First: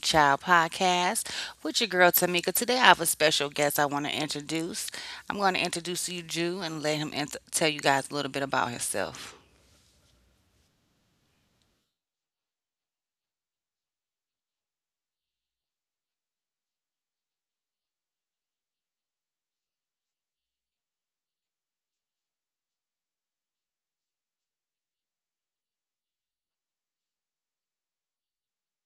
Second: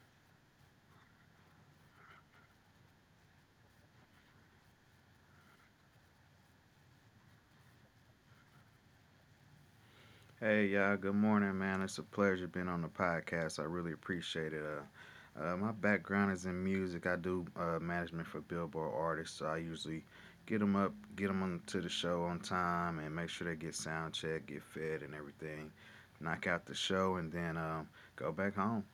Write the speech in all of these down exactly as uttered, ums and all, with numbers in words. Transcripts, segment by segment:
Child Podcast with your girl Tamika. Today, I have a special guest I want to introduce. I'm going to introduce you, Jew, and let him int- tell you guys a little bit about himself. Hey, y'all. Good morning, man. It's a pleasure being on the podcast. I really appreciate it. Uh, uh, my background is in music. I do uh, management for Billboard artists, so I usually get them up, get them on to the show on time, and make sure they get sound check, get fed, and everything. Knock out the show, and then um, go back home.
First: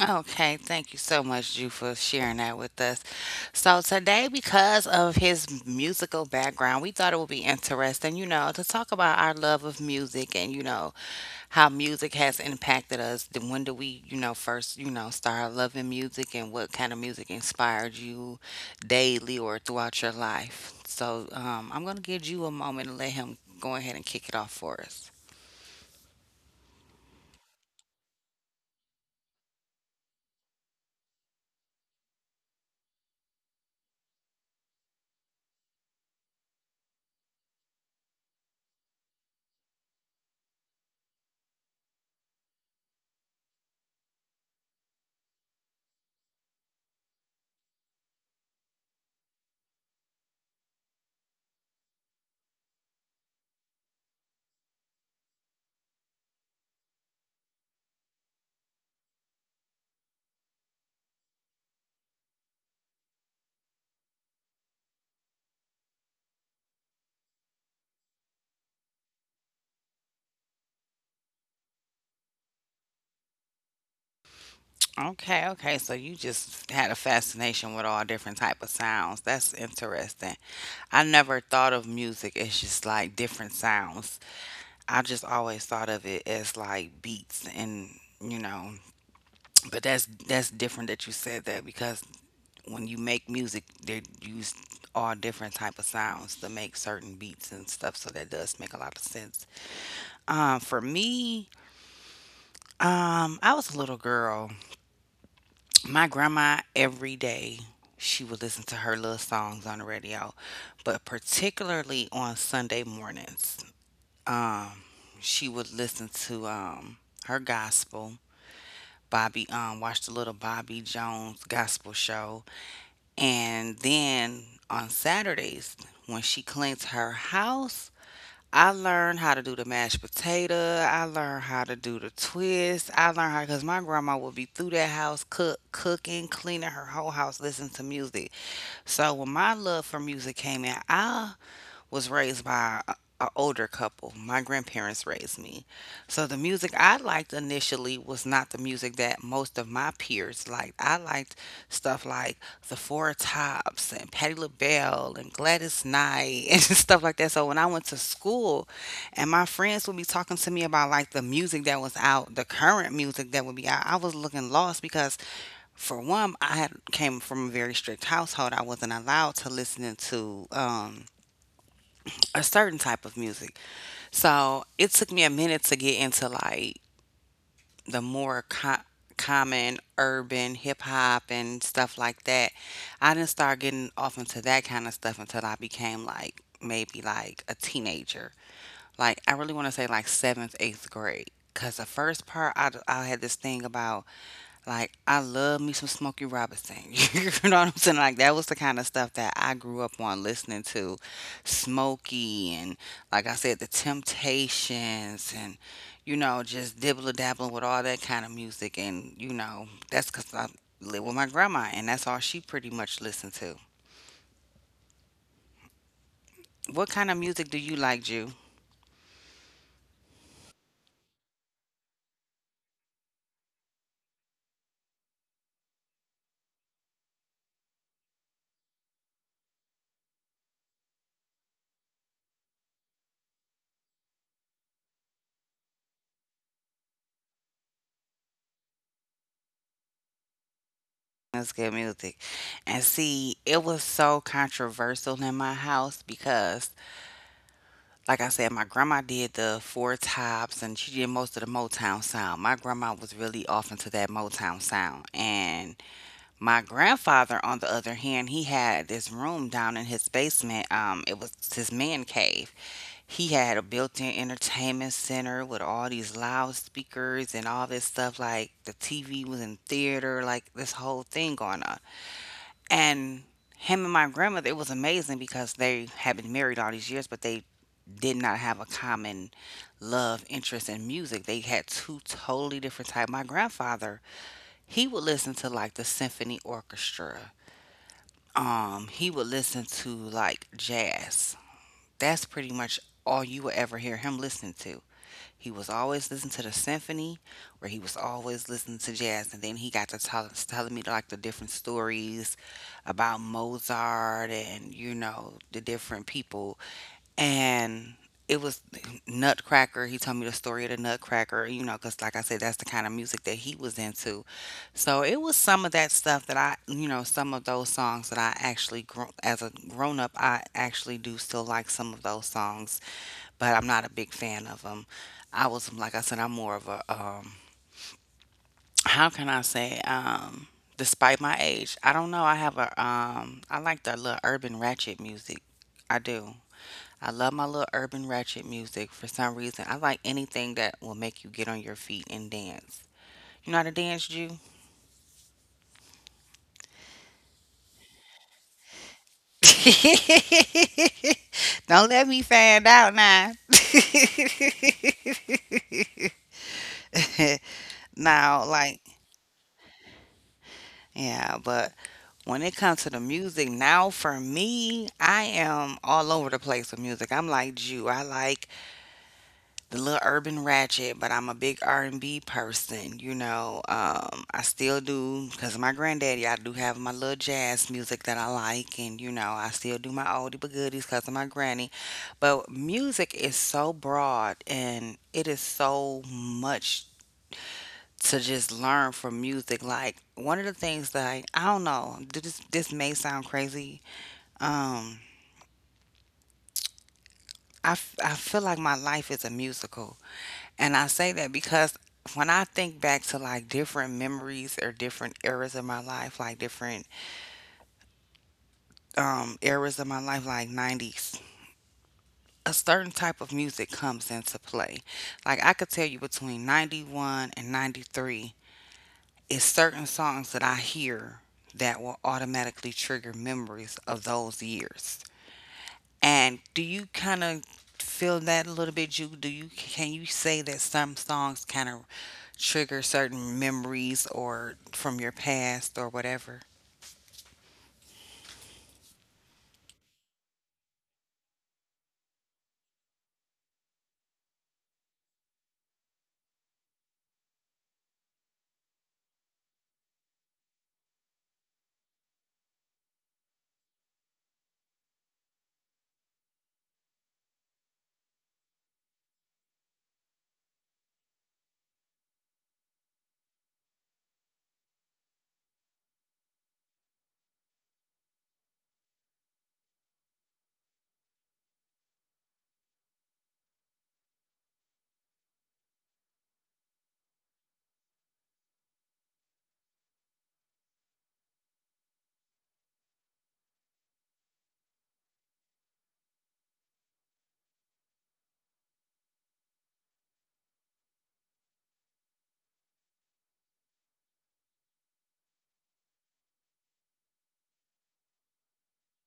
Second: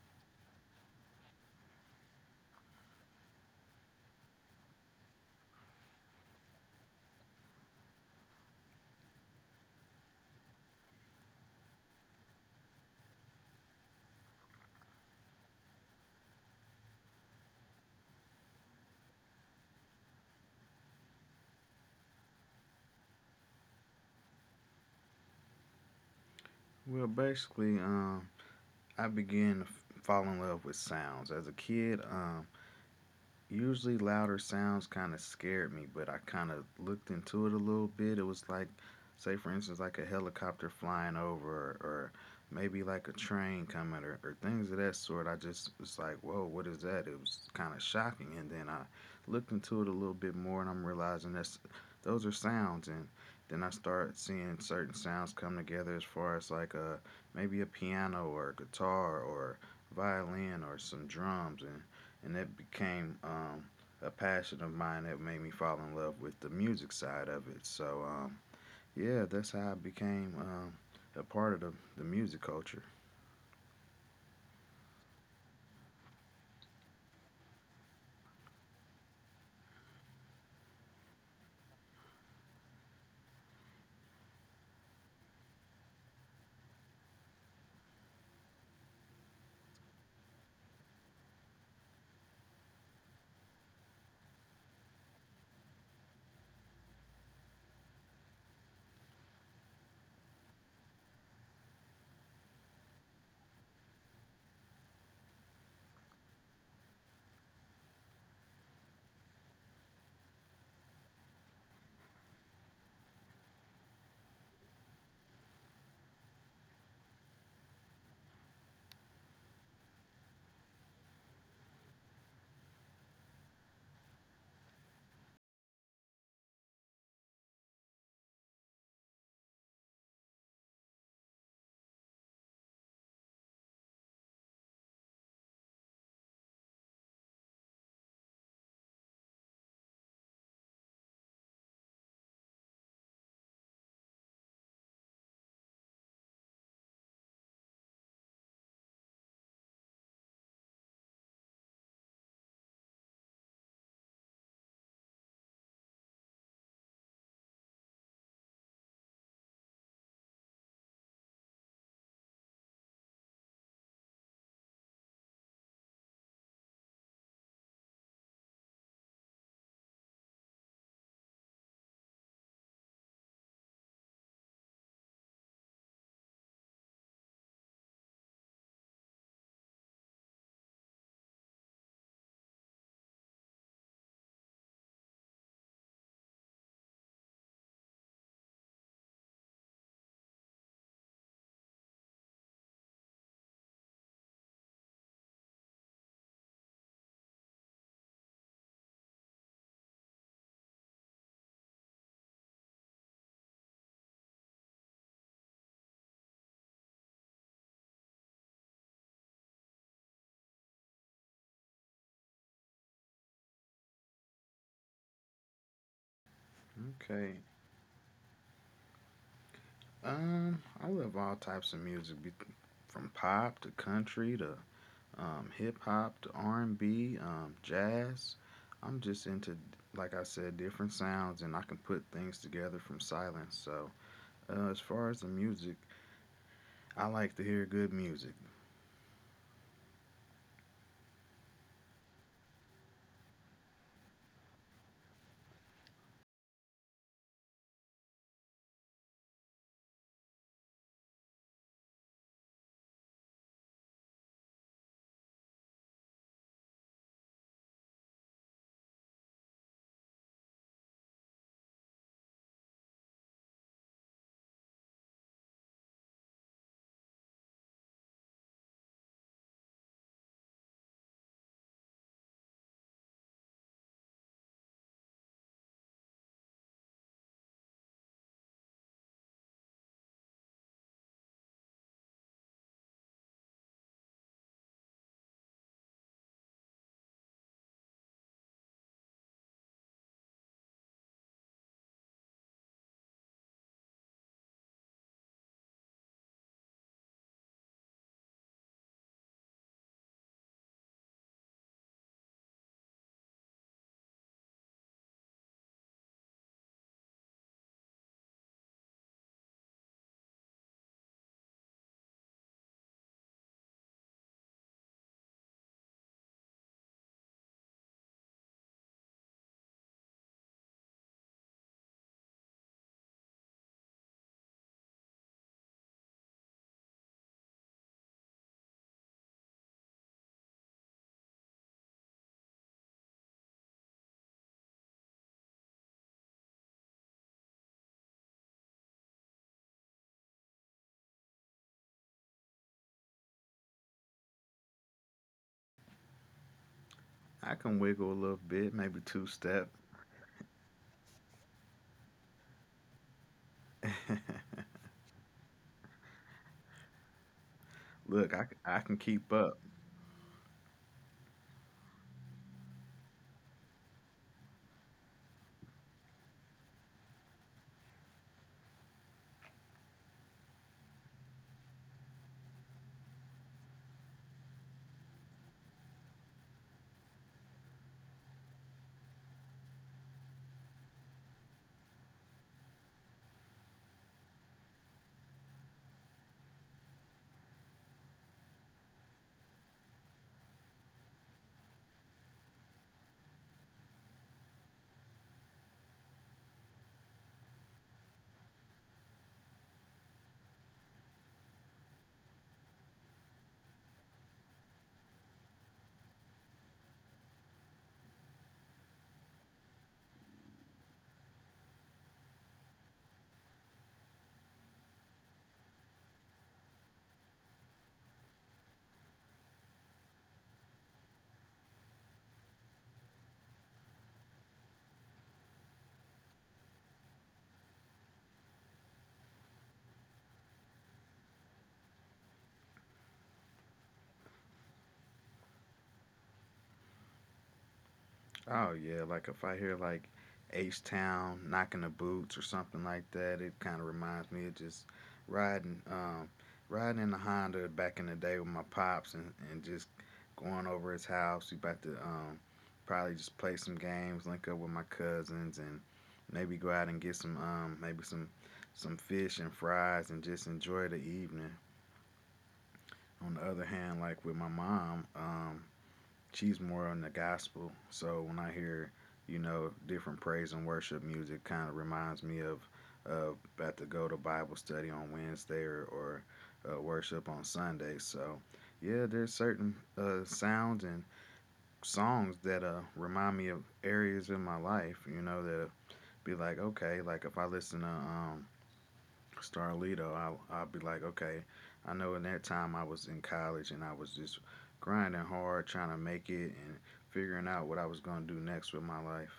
Okay, thank you so much, Jew, for sharing that with us. So today, because of his musical background, we thought it would be interesting, you know, to talk about our love of music and, you know, how music has impacted us. Then when do we, you know, first, you know, start loving music, and what kind of music inspired you daily or throughout your life? So um, I'm going to give you a moment and let him go ahead and kick it off for us. Well, basically, um, I began to f- fall in love with sounds as a kid. Um, usually louder sounds kind of scared me, but I kind of looked into it a little bit. It was like, say, for instance, like a helicopter flying over, or, or maybe like a train coming, or, or things of that sort. I just was like, whoa, what is that? It was kind of shocking. And then I looked into it a little bit more, and I'm realizing that's those are sounds. And then I start seeing certain sounds come together as far as like a maybe a piano or a guitar or violin or some drums and and it became um, a passion of mine that made me fall in love with the music side of it. So um, yeah, that's how I became um, a part of the, the music culture. Okay, okay. So you just had a fascination with all different type of sounds. That's interesting. I never thought of music as just like different sounds. I just always thought of it as like beats and you know, but that's that's different that you said that, because when you make music, they use all different type of sounds to make certain beats and stuff. So that does make a lot of sense. Um, for me, um, I was a little girl. My grandma every day she would listen to her little songs on the radio, but particularly on Sunday mornings, um, she would listen to um her gospel. Bobby um Watched the little Bobby Jones gospel show. And then on Saturdays, when she cleans her house, I learned how to do the mashed potato. I learned how to do the twist. I learned how, because my grandma would be through that house, cook, cooking, cleaning her whole house, listening to music. So when my love for music came in, I was raised by a a older couple. My grandparents raised me. So the music I liked initially was not the music that most of my peers liked. I liked stuff like the Four Tops and Patti LaBelle and Gladys Knight and stuff like that. So when I went to school and my friends would be talking to me about like the music that was out, the current music that would be out, I was looking lost, because for one, I had came from a very strict household. I wasn't allowed to listen to um a certain type of music. So it took me a minute to get into like the more co- common urban hip hop and stuff like that. I didn't start getting off into that kind of stuff until I became like maybe like a teenager. Like I really want to say like seventh, eighth grade. Cause the first part I, I had this thing about like I love me some Smokey Robinson. You know what I'm saying? Like that was the kind of stuff that I grew up on listening to, Smokey and like I said, the Temptations and you know just dibble dabbling with all that kind of music, and you know that's because I live with my grandma and that's all she pretty much listened to. What Okay, kind of music do you like, Jew? um, I love all types of music, be- from pop to country to um, hip hop to R and B, um, jazz. I'm just into, like I said, different sounds, and I can put things together from silence. So uh, as far as the music, I like to hear good music. That's good music. And see, it was so controversial in my house because, like I said, my grandma did the Four Tops and she did most of the Motown sound. My grandma was really off into that Motown sound. And my grandfather, on the other hand, he had this room down in his basement. Um, it was his man cave. He had a built-in entertainment center with all these loudspeakers and all this stuff. Like the T V was in theater, like this whole thing going on. And him and my grandmother, it was amazing because they had been married all these years, but they did not have a common love interest in music. They had two totally different types. My grandfather, he would listen to like the symphony orchestra. Um, he would listen to like jazz. That's pretty much all you would ever hear him listen to. He was always listening to the symphony, or he was always listening to jazz. And then he got to tell, telling me like the different stories about Mozart and you know the different people. And it was Nutcracker. He told me the story of the Nutcracker. You know, because like I said, that's the kind of music that he was into. So it was some of that stuff that I, you know, some of those songs that I actually, gro- as a grown up, I actually do still like some of those songs, but I'm not a big fan of them. I was, like I said, I'm more of a, um, how can I say, um, despite my age, I don't know. I have a, um, I like the little urban ratchet music. I do. I love my little urban ratchet music for some reason. I like anything that will make you get on your feet and dance. You know how to dance, Jew? I can wiggle a little bit, maybe two step. Don't let me find out now. Look, I, c- I Now, can like, keep up. yeah, but when it comes to the music now, for me, I am all over the place with music. I'm like Jew. I like the little urban ratchet, but I'm a big R and B person. You know, um, I still do because of my granddaddy. I do have my little jazz music that I like, and you know, I still do my oldie but goodies because of my granny. But music is so broad, and it is so much to just learn from music. Like one of the things that I, I don't know, th- this this may sound crazy, um, I, f- I feel like my life is a musical. And I say that because when I think back to like different memories or different eras of my life, like different um, eras of my life, like nineties, a certain type of music comes into play. Like I could tell you between ninety-one and ninety-three, it's certain songs that I hear that will automatically trigger memories of those years. And do you kind of feel that a little bit? You do you can you say that some songs kind of trigger certain memories or from your past or whatever? Oh yeah, like if I hear like H Town knocking the boots or something like that, it kind of reminds me of just riding, um, riding in the Honda back in the day with my pops and, and just going over his house. We about to um, probably just play some games, link up with my cousins, and maybe go out and get some um, maybe some some fish and fries and just enjoy the evening. On the other hand, like with my mom, um, she's more on the gospel. So when I hear, you know, different praise and worship music, kind of reminds me of uh, about to go to Bible study on Wednesday or, or uh, worship on Sunday. So yeah, there's certain uh, sounds and songs that uh, remind me of areas in my life, you know, that be like, okay, like if I listen to um, Starlito, I'll, I'll be like, okay, I know in that time I was in college and I was just grinding hard, trying to make it and figuring out what I was going to do next with my life.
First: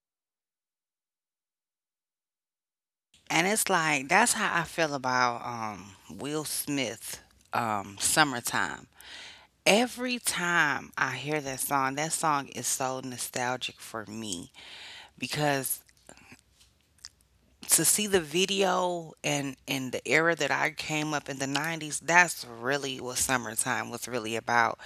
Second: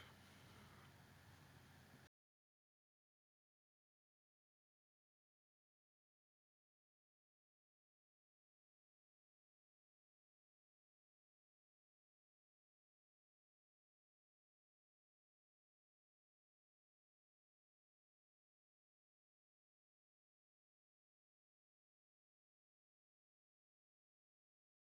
And it's like that's how I feel about um Will Smith um Summertime. Every time I hear that song, that song is so nostalgic for me because to see the video and in the era that I came up in the nineties, that's really what summertime was really about.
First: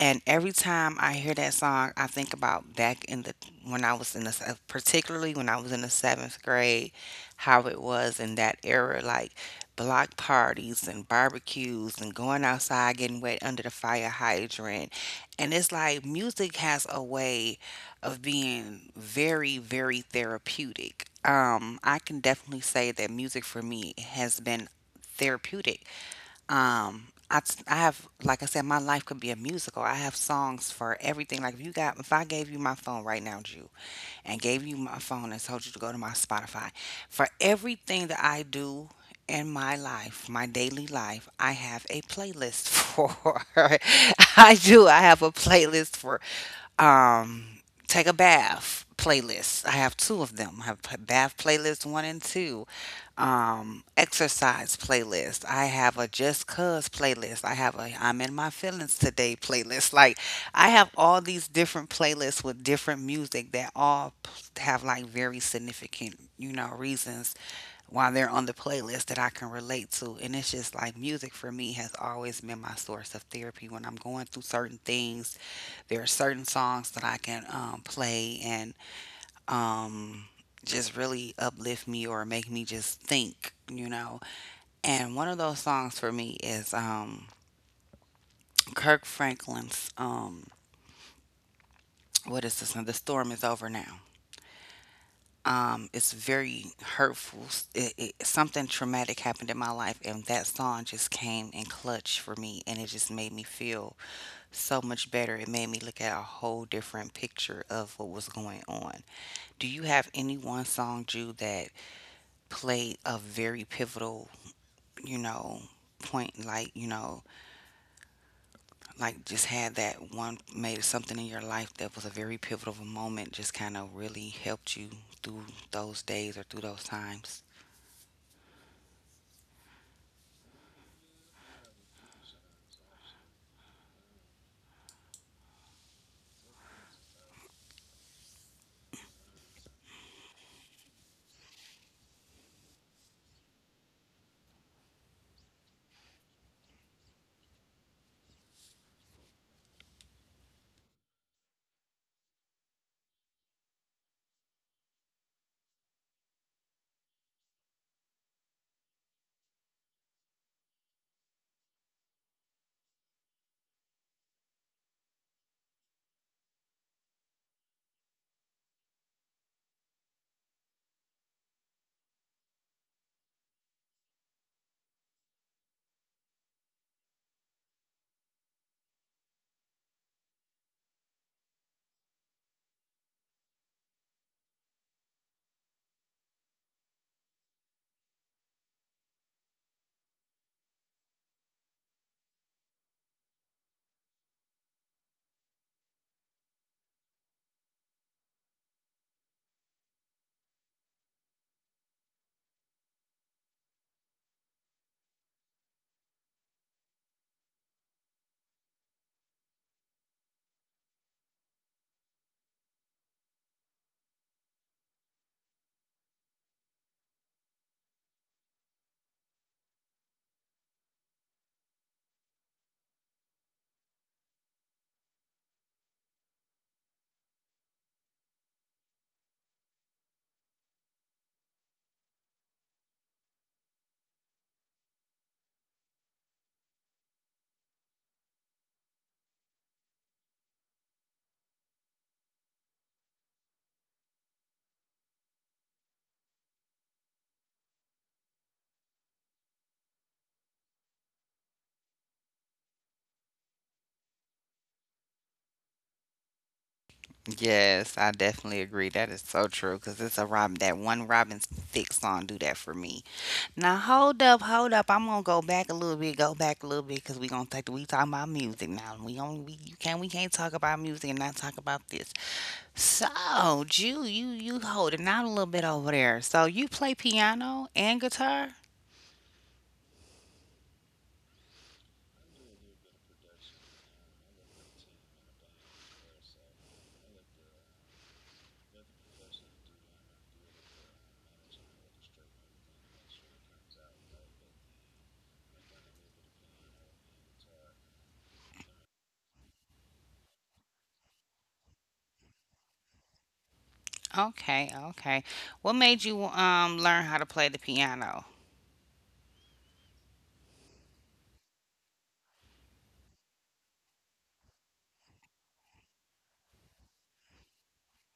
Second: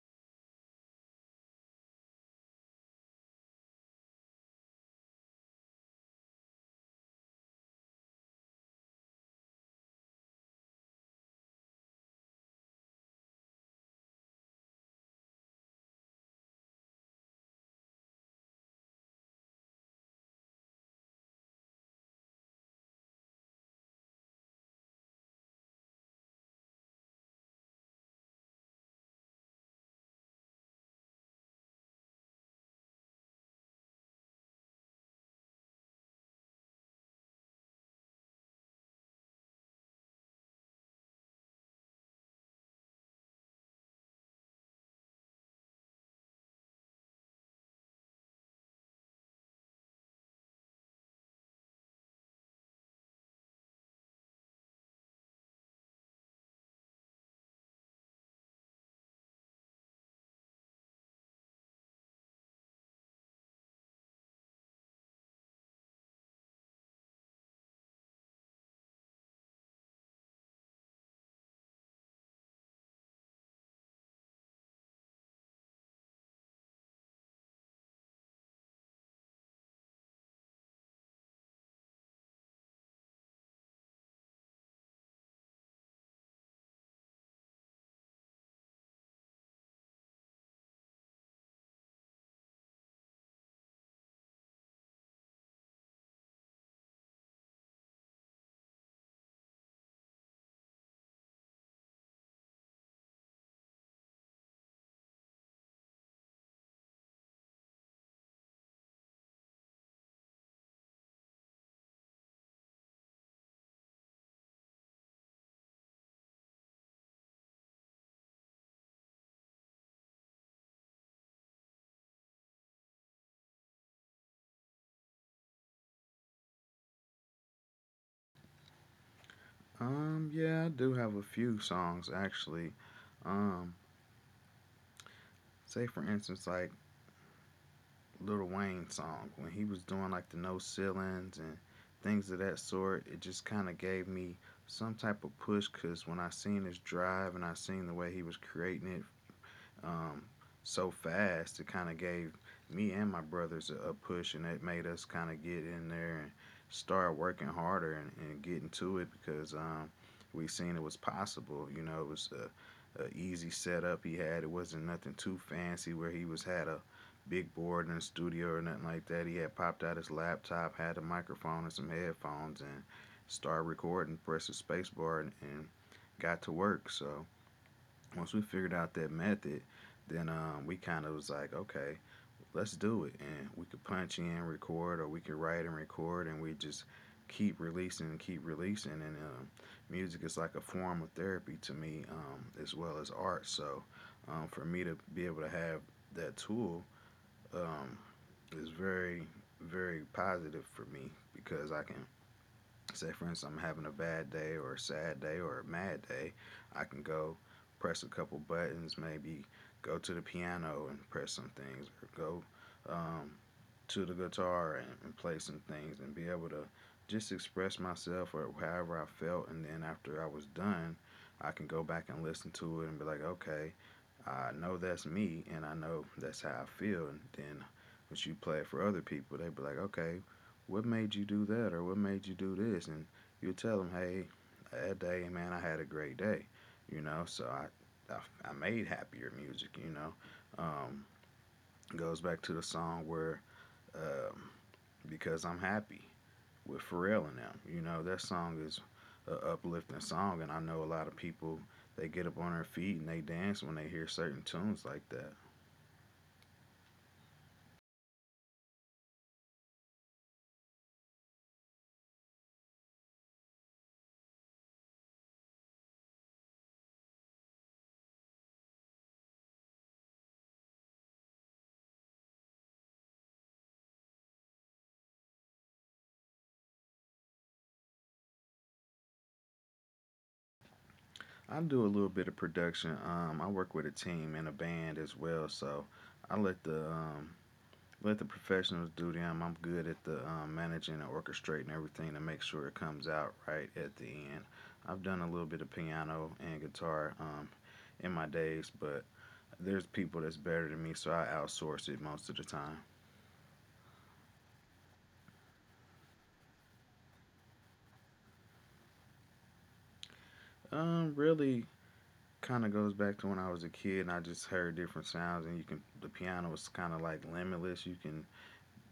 And every time I hear that song, I think about back in the when I was in the se- particularly when I was in the seventh grade, how it was in that era, like block parties and barbecues and going outside getting wet under the fire hydrant. And it's like music has a way of being very, very therapeutic. Um, I can definitely say that music for me has been therapeutic. Um, I, s- I have, like I said, my life could be a musical. I have songs for everything. Like if you got, if I gave you my phone right now, Jew, and gave you my phone and told you to go to my Spotify, for everything that I do in my life, my daily life, I have a playlist for. I do. I have a playlist for. Um, take a bath playlist. I have two of them. I have a bath playlist one and two. Um, exercise playlist. I have a just cuz playlist. I have a I'm in my feelings today playlist. Like I have all these different playlists with different music that all p- have like very significant, you know, reasons why they're on the playlist that I can relate to. And it's just like music for me has always been my source of therapy when I'm going through certain things. There are certain songs that I can um, play and um, just really uplift me or make me just think, you know. And one of those songs for me is um, Kirk Franklin's, um, what is this one? The Storm is Over Now. Um, it's very hurtful. It, it, something traumatic happened in my life, and that song just came in clutch for me, and it just made me feel so much better. It made me look at a whole different picture of what was going on. Do you have any one song, Jew, that played a very pivotal, you know, point? Like, you know, like just had that one made something in your life that was a very pivotal moment, just kind of really helped you through those days or through those times? Um, yeah, I do have a few songs actually. Um, Say for instance, like Lil Wayne song when he was doing like the no ceilings and things of that sort. It just kind of gave me some type of push because when I seen his drive and I seen the way he was creating it um, so fast. It kind of gave me and my brothers a, a push, and it made us kind of get in there and start working harder and, and getting to it because um, we seen it was possible. You know, it was a, a easy setup he had. It wasn't nothing too fancy where he was had a big board in the studio or nothing like that. He had popped out his laptop, had a microphone and some headphones, and started recording, pressed the space bar, and, and got to work. So once we figured out that method, then um, we kind of was like, okay, let's do it. And we could punch in, record, or we could write and record, and we just keep releasing and keep releasing. And um, music is like a form of therapy to me, um, as well as art. So um, for me to be able to have that tool um, is very, very positive for me because I can say, for instance, I'm having a bad day or a sad day or a mad day. I can go press a couple buttons, maybe go to the piano and press some things, or go um, to the guitar and, and play some things and be able to just express myself or however I felt. And then after I was done, I can go back and listen to it and be like, okay, I know that's me and I know that's how I feel. And then when you play it for other people, they'd be like, okay, what made you do that or what made you do this? And you tell them, hey, that day, man, I had a great day, you know. So I, I, I made happier music, you know. Um, it goes back to the song where um, because I'm happy with Pharrell and them. You know, that song is an uplifting song, and I know a lot of people they get up on their feet and they dance when they hear certain tunes like that. Yes, I definitely agree. That is so true because it's a Robin. That one Robin Thicke song do that for me. Now hold up, hold up. I'm gonna go back a little bit, go back a little bit because we gonna take we talking about music now. We only we you can't we can't talk about music and not talk about this. So Jew, you you holding out a little bit over there. So you play piano and guitar. I do a little bit of production. Um, I work with a team and a band as well, so I let the um, let the professionals do them. I'm good at the um, managing and orchestrating everything to make sure it comes out right at the end. I've done a little bit of piano and guitar um, in my days, but there's people that's better than me, so I outsource it most of the time. Okay, okay. What made you um learn how to play the piano? Um, really kind of goes back to when I was a kid and I just heard different sounds and you can the piano was kind of like limitless. You can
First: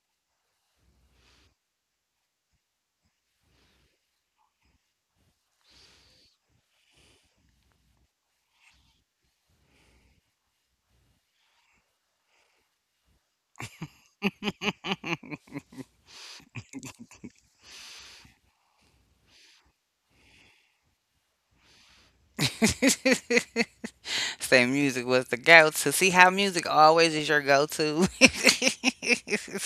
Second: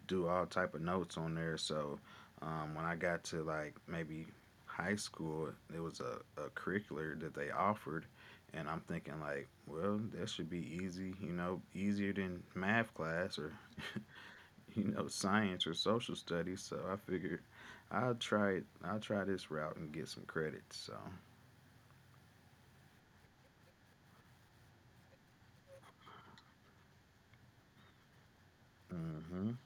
do all type of notes on there. So um, when I got to like maybe high school, it was a, a curricular that they offered and I'm thinking like, well, that should be easy, you know, easier than math class or you know, science or social studies. So I figured I'll try it. I'll try this route and get some credits. So, Say music was the go to. See how music always is your go to? hmm.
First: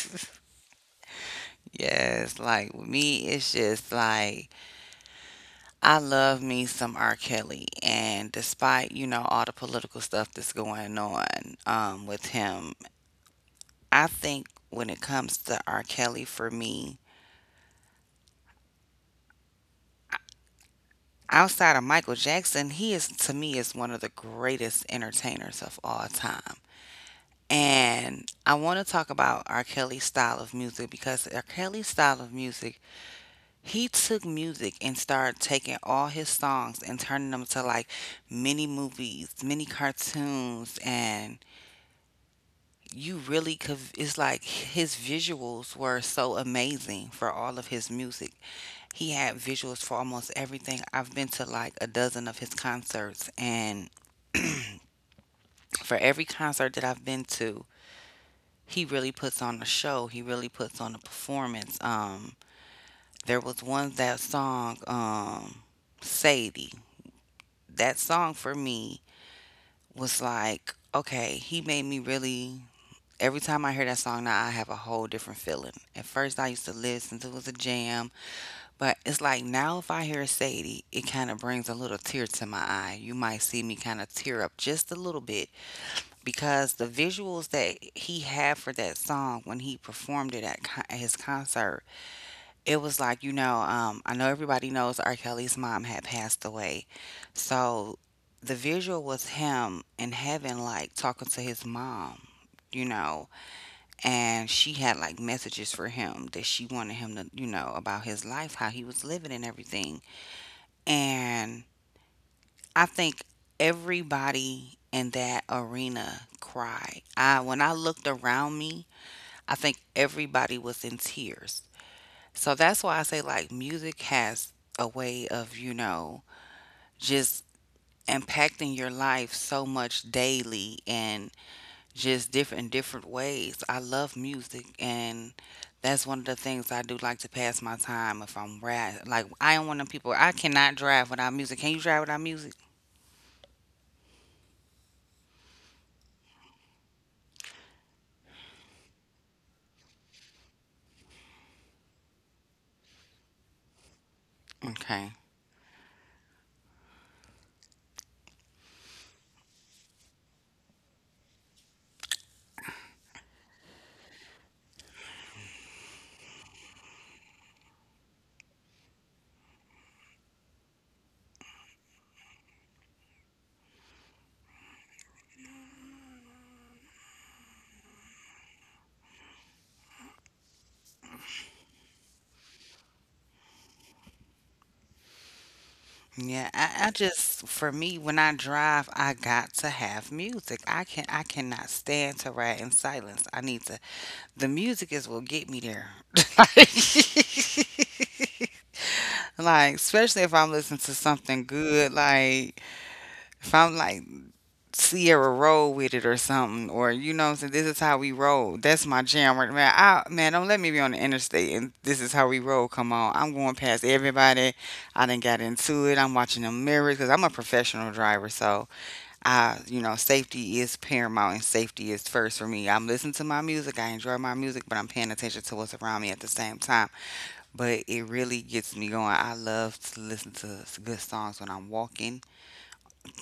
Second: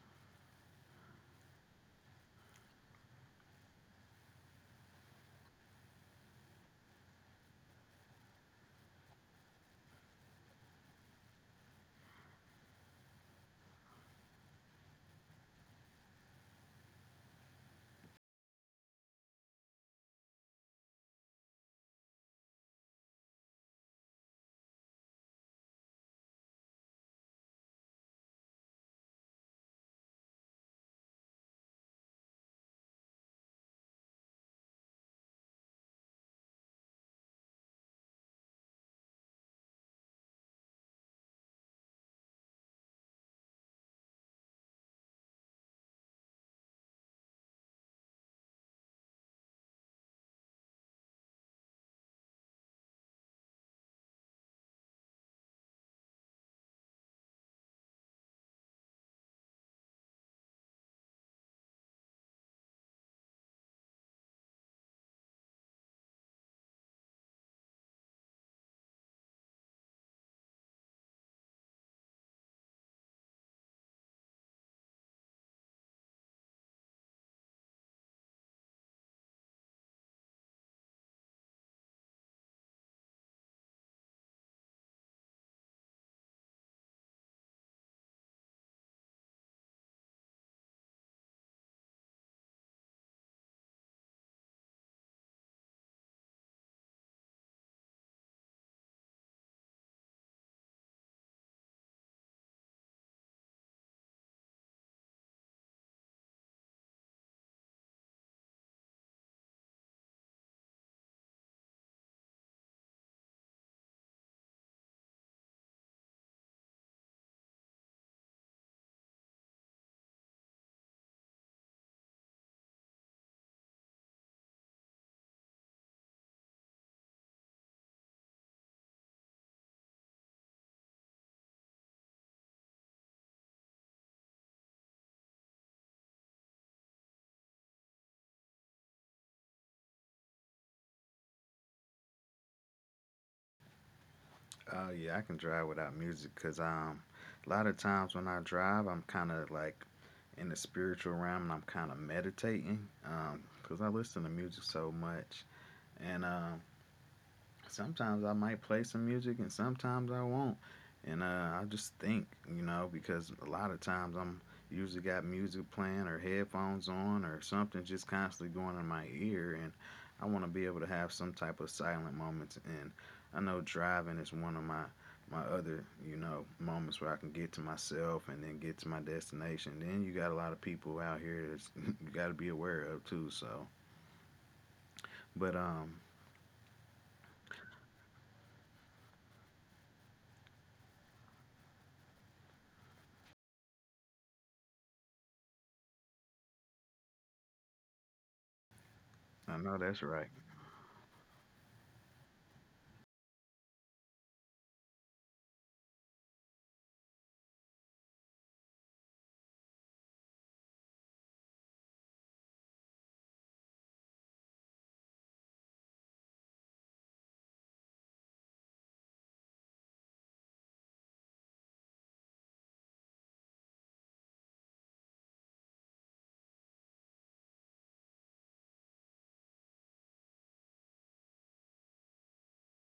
Yes, like with me, it's just like I love me some R. Kelly. And despite, you know, all the political stuff that's going on, um, with him, I think when it comes to R. Kelly, for me, outside of Michael Jackson, he is to me is one of the greatest entertainers of all time. And I want to talk about R. Kelly's style of music, because R. Kelly's style of music, he took music and started taking all his songs and turning them to like mini movies, mini cartoons, and you really could. It's like his visuals were so amazing for all of his music. He had visuals for almost everything. I've been to like a dozen of his concerts, and for every concert that I've been to, he really puts on a show. He really puts on a performance. Um, there was one that song, um, Sadie. That song for me was like, okay, he made me really. Every time I hear that song now, I have a whole different feeling. At first, I used to listen to it was a jam, but it's like now, if I hear Sadie, it kind of brings a little tear to my eye. You might see me kind of tear up just a little bit because the visuals that he had for that song when he performed it at, con- at his concert, it was like, you know, um, I know everybody knows R. Kelly's mom had passed away. So the visual was him in heaven, like talking to his mom, you know, and she had like messages for him that she wanted him to, you know, about his life, how he was living and everything. And I think everybody in that arena cried. I When I looked around me, I think everybody was in tears. So that's why I say like music has a way of, you know, just impacting your life so much daily and just different different ways. I love music, and that's one of the things I do like to pass my time if I'm rad. Like, I am one of them people, I cannot drive without music. Can you drive without music? Uh, yeah, I can drive without music because um, a lot of times when I drive, I'm kind of like in the spiritual realm and I'm kind of meditating um, because I listen to music so Okay. much. And um, sometimes I might play some music and sometimes I won't. And uh, I just think, you know, because a lot of times I'm usually got music playing or headphones on or something just constantly going in my ear. And I want to be able to have some type of silent moments. And I know driving is one of my my other, you know, moments where I can get to myself and then get to my destination. Then you got a lot of people out here that's you got to be aware of too. So, but um, Yeah, I, I just for me when I drive, I got to have music. I can I cannot stand to ride in silence. I need to The music is what get me there. Like, I like, know that's especially right. if I'm listening to something good, like if I'm like Sierra, roll with it or something, or you know, what I'm saying, this is how we roll. That's my jam right now, man. I Man, don't let me be on the interstate and this is how we roll. Come on, I'm going past everybody. I didn't got into it. I'm watching the mirrors because I'm a professional driver, so I, you know, safety is paramount and safety is first for me. I'm listening to my music. I enjoy my music, but I'm paying attention to what's around me at the same time. But it really gets me going. I love to listen to good songs when I'm walking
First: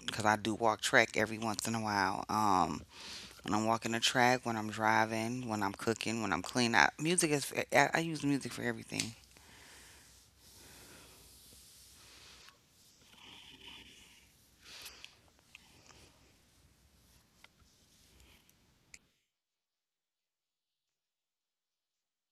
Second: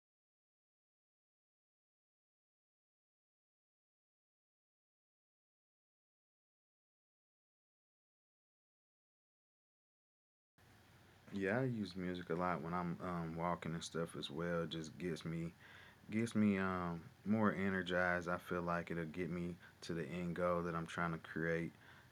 because I do walk track every once in a while. Um when I'm walking the track, when I'm driving, when I'm cooking, when I'm cleaning. I, music is, I, I use music for everything. Yeah, I use music a lot when I'm um, walking and stuff as well. It just gets me gets me um more energized. I feel like it'll get me to the end goal that I'm trying to create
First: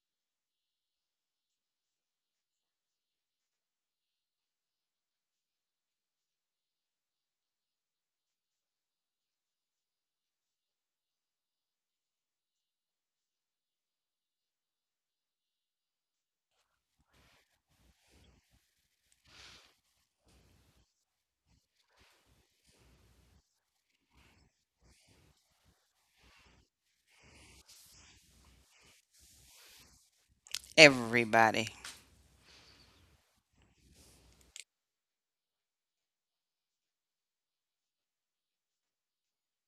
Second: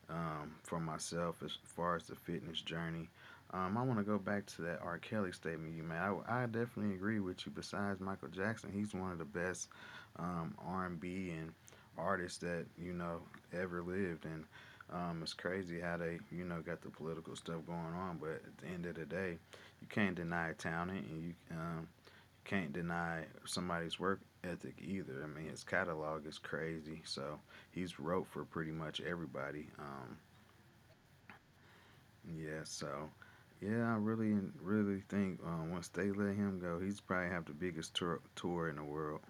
um, for myself as far as the fitness journey. Um, I want to go back to that R. Kelly statement you made. I, I definitely agree with you. Besides Michael Jackson, he's one of the best um, R and B and B and artists that you know ever lived, and um, it's crazy how they you know got the political stuff going on. But at the end of the day, you can't deny talent, and you um, can't deny somebody's work ethic either. I mean, his catalog is crazy. So he's wrote for pretty much everybody. Um, Everybody. Yeah. So yeah, I really, really think um, once they let him go, he's probably have the biggest tour tour in the world.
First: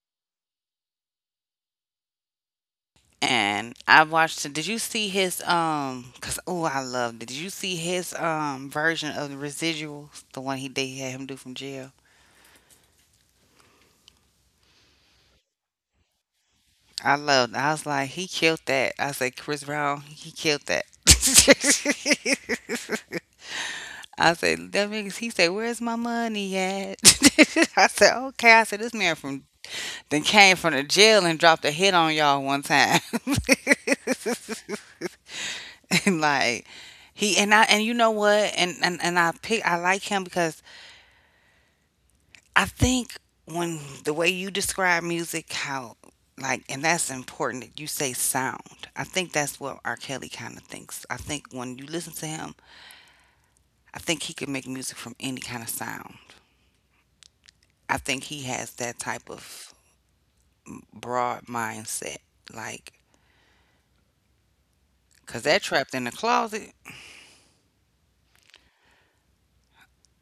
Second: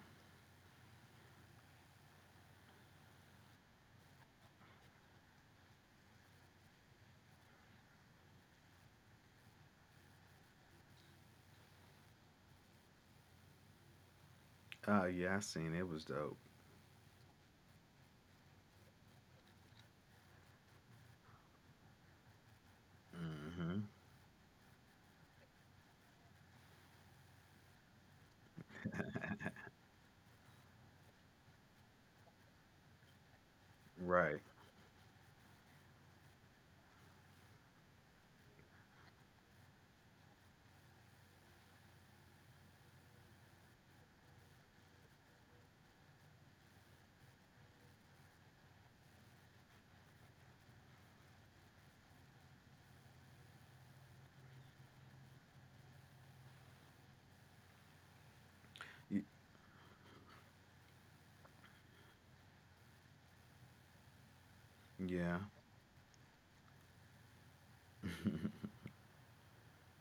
And I watched, did you see his, um, cause, oh, I loved it. Did you see his, um, version of the residuals? The one he did, he had him do from jail. Uh, yeah, I seen it, it was dope. I loved it. I was like, he killed that. I said, Chris Brown, he killed that. Hmm. I said, that niggas, he said, where's my money at? I said, okay. I said, this man from, then came from the jail and dropped a hit on y'all one time. Right. And like, he and I, and you know what? And and, and I pick I like him because I think, when the way you describe music, how, like, and that's important that you say sound. I think that's what R. Kelly kinda thinks. I think when you listen to him, I think he can make music from any kind of sound. I think he has that type Y- of broad mindset. Like, cause yeah. that trapped in the closet.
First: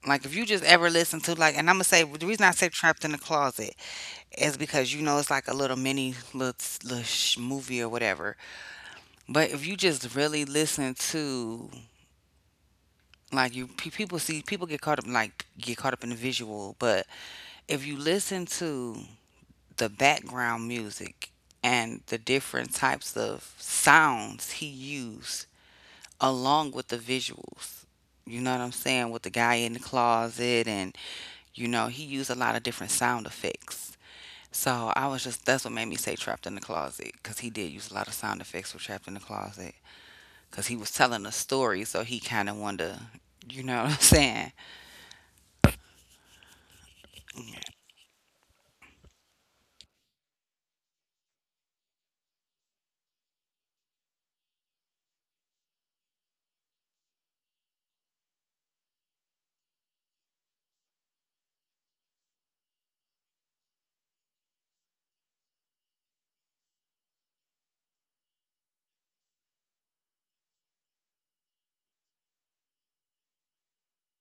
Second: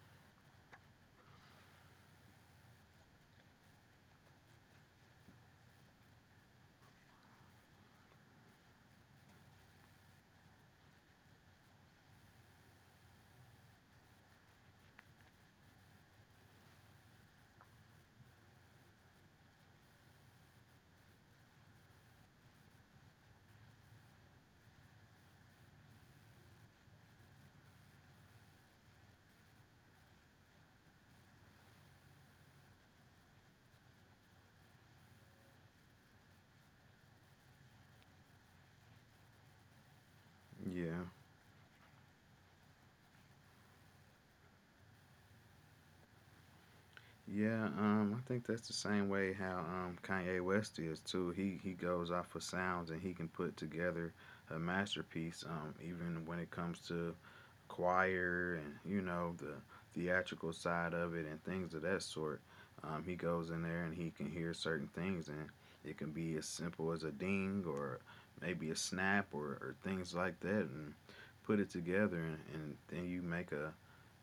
Like, if you just ever listen to like, and I'm gonna say the reason I say "Trapped in the Closet" is because, you know, it's like a little mini little, little sh- movie or whatever. But if you just really listen to, like, you pe- people see people get caught up, like get caught up in the visual, but if you listen to the background music and the different types of sounds he used along with the visuals. You know what I'm saying? With the guy in the closet, and you know, he used a lot of different sound effects. So I was just, that's what made me say Trapped in the Closet, cuz he did use a lot of sound effects for Trapped in the Closet cuz he was Yeah. telling a story, so he kind of wanted to, you know what I'm saying? Yeah, um, I think that's the same way how um, Kanye West is too. He he goes off of sounds and he can put together a masterpiece. Um, even when it comes to choir and you know the theatrical side of it and things of that sort, um, he goes in there and he can hear certain things and it can be as simple as a ding or maybe a snap or, or things like that and put it together and, and then you make a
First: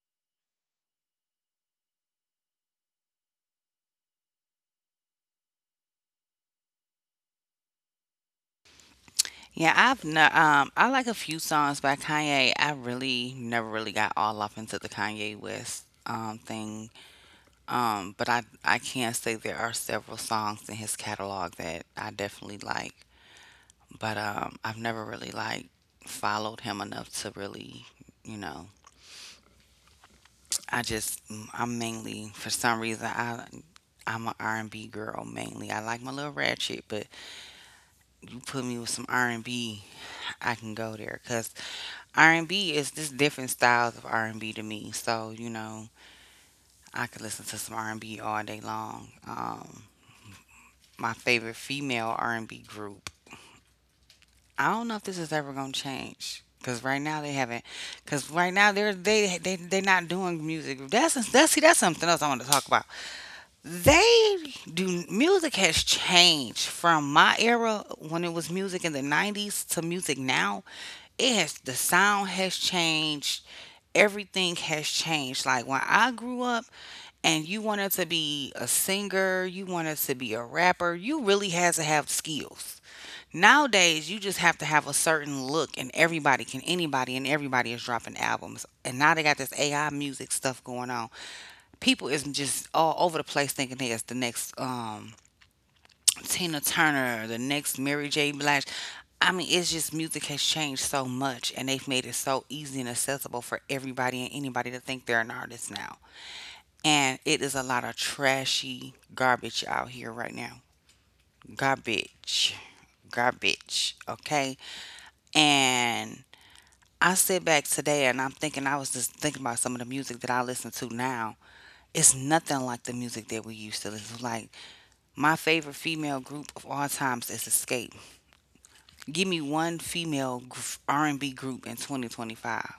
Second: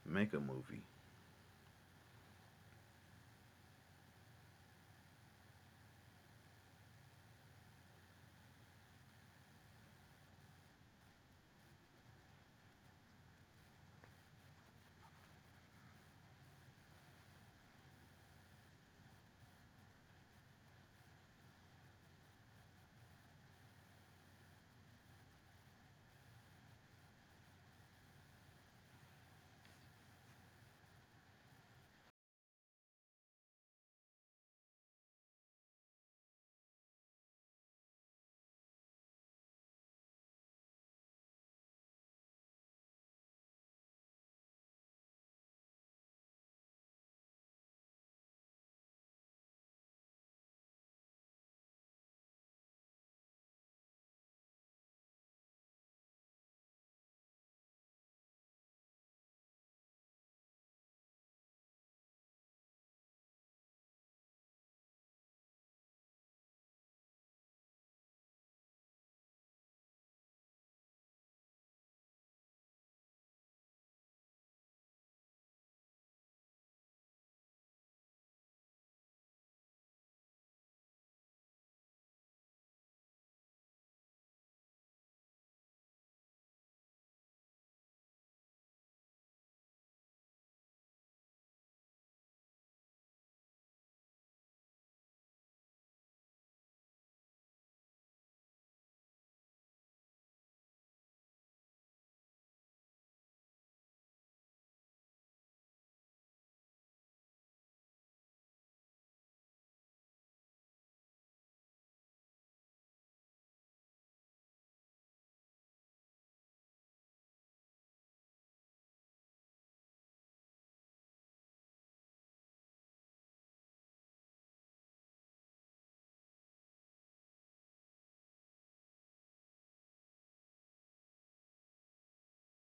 make a movie. Yeah, I've no, um I like a few songs by Kanye. I really never really got all up into the Kanye West um thing. Um, but I I can say there are several songs in his catalog that I definitely like. But um, I've never really like followed him enough to really, you know. I just mm, I'm mainly, for some reason, I I'm an R and B girl mainly. I like my little ratchet, but you put me with some R and B, I can go there cuz R and B is just different styles of R and B to me. So, you know, I could listen to some R and B all day long. Um my favorite female R and B group, I don't know if this is ever gonna change, because right now they haven't. Because right now they're they they they're not doing music. That's that's See, that's something else I want to talk about. They do Music has changed from my era, when it was music in the nineties, to music now. It has The sound has changed. Everything has changed. Like when I grew up, and you wanted to be a singer, you wanted to be a rapper, you really had to have skills. Nowadays, you just have to have a certain look, and everybody can, anybody, and everybody is dropping albums. And now they got this A I music stuff going on. People is just all over the place thinking they is the next, um, Tina Turner, the next Mary J. Blige. I mean, it's just music has changed so much, and they've made it so easy and accessible for everybody and anybody to think they're an artist now. And it is a lot of trashy garbage out here right now. Garbage. Garbage. Okay. And I sit back today and I'm thinking, I was just thinking about some of the music that I listen to now. It's nothing like the music that we used to listen to. Like, my favorite female group of all times is Escape. Give me one female gr- R and B group in twenty twenty-five.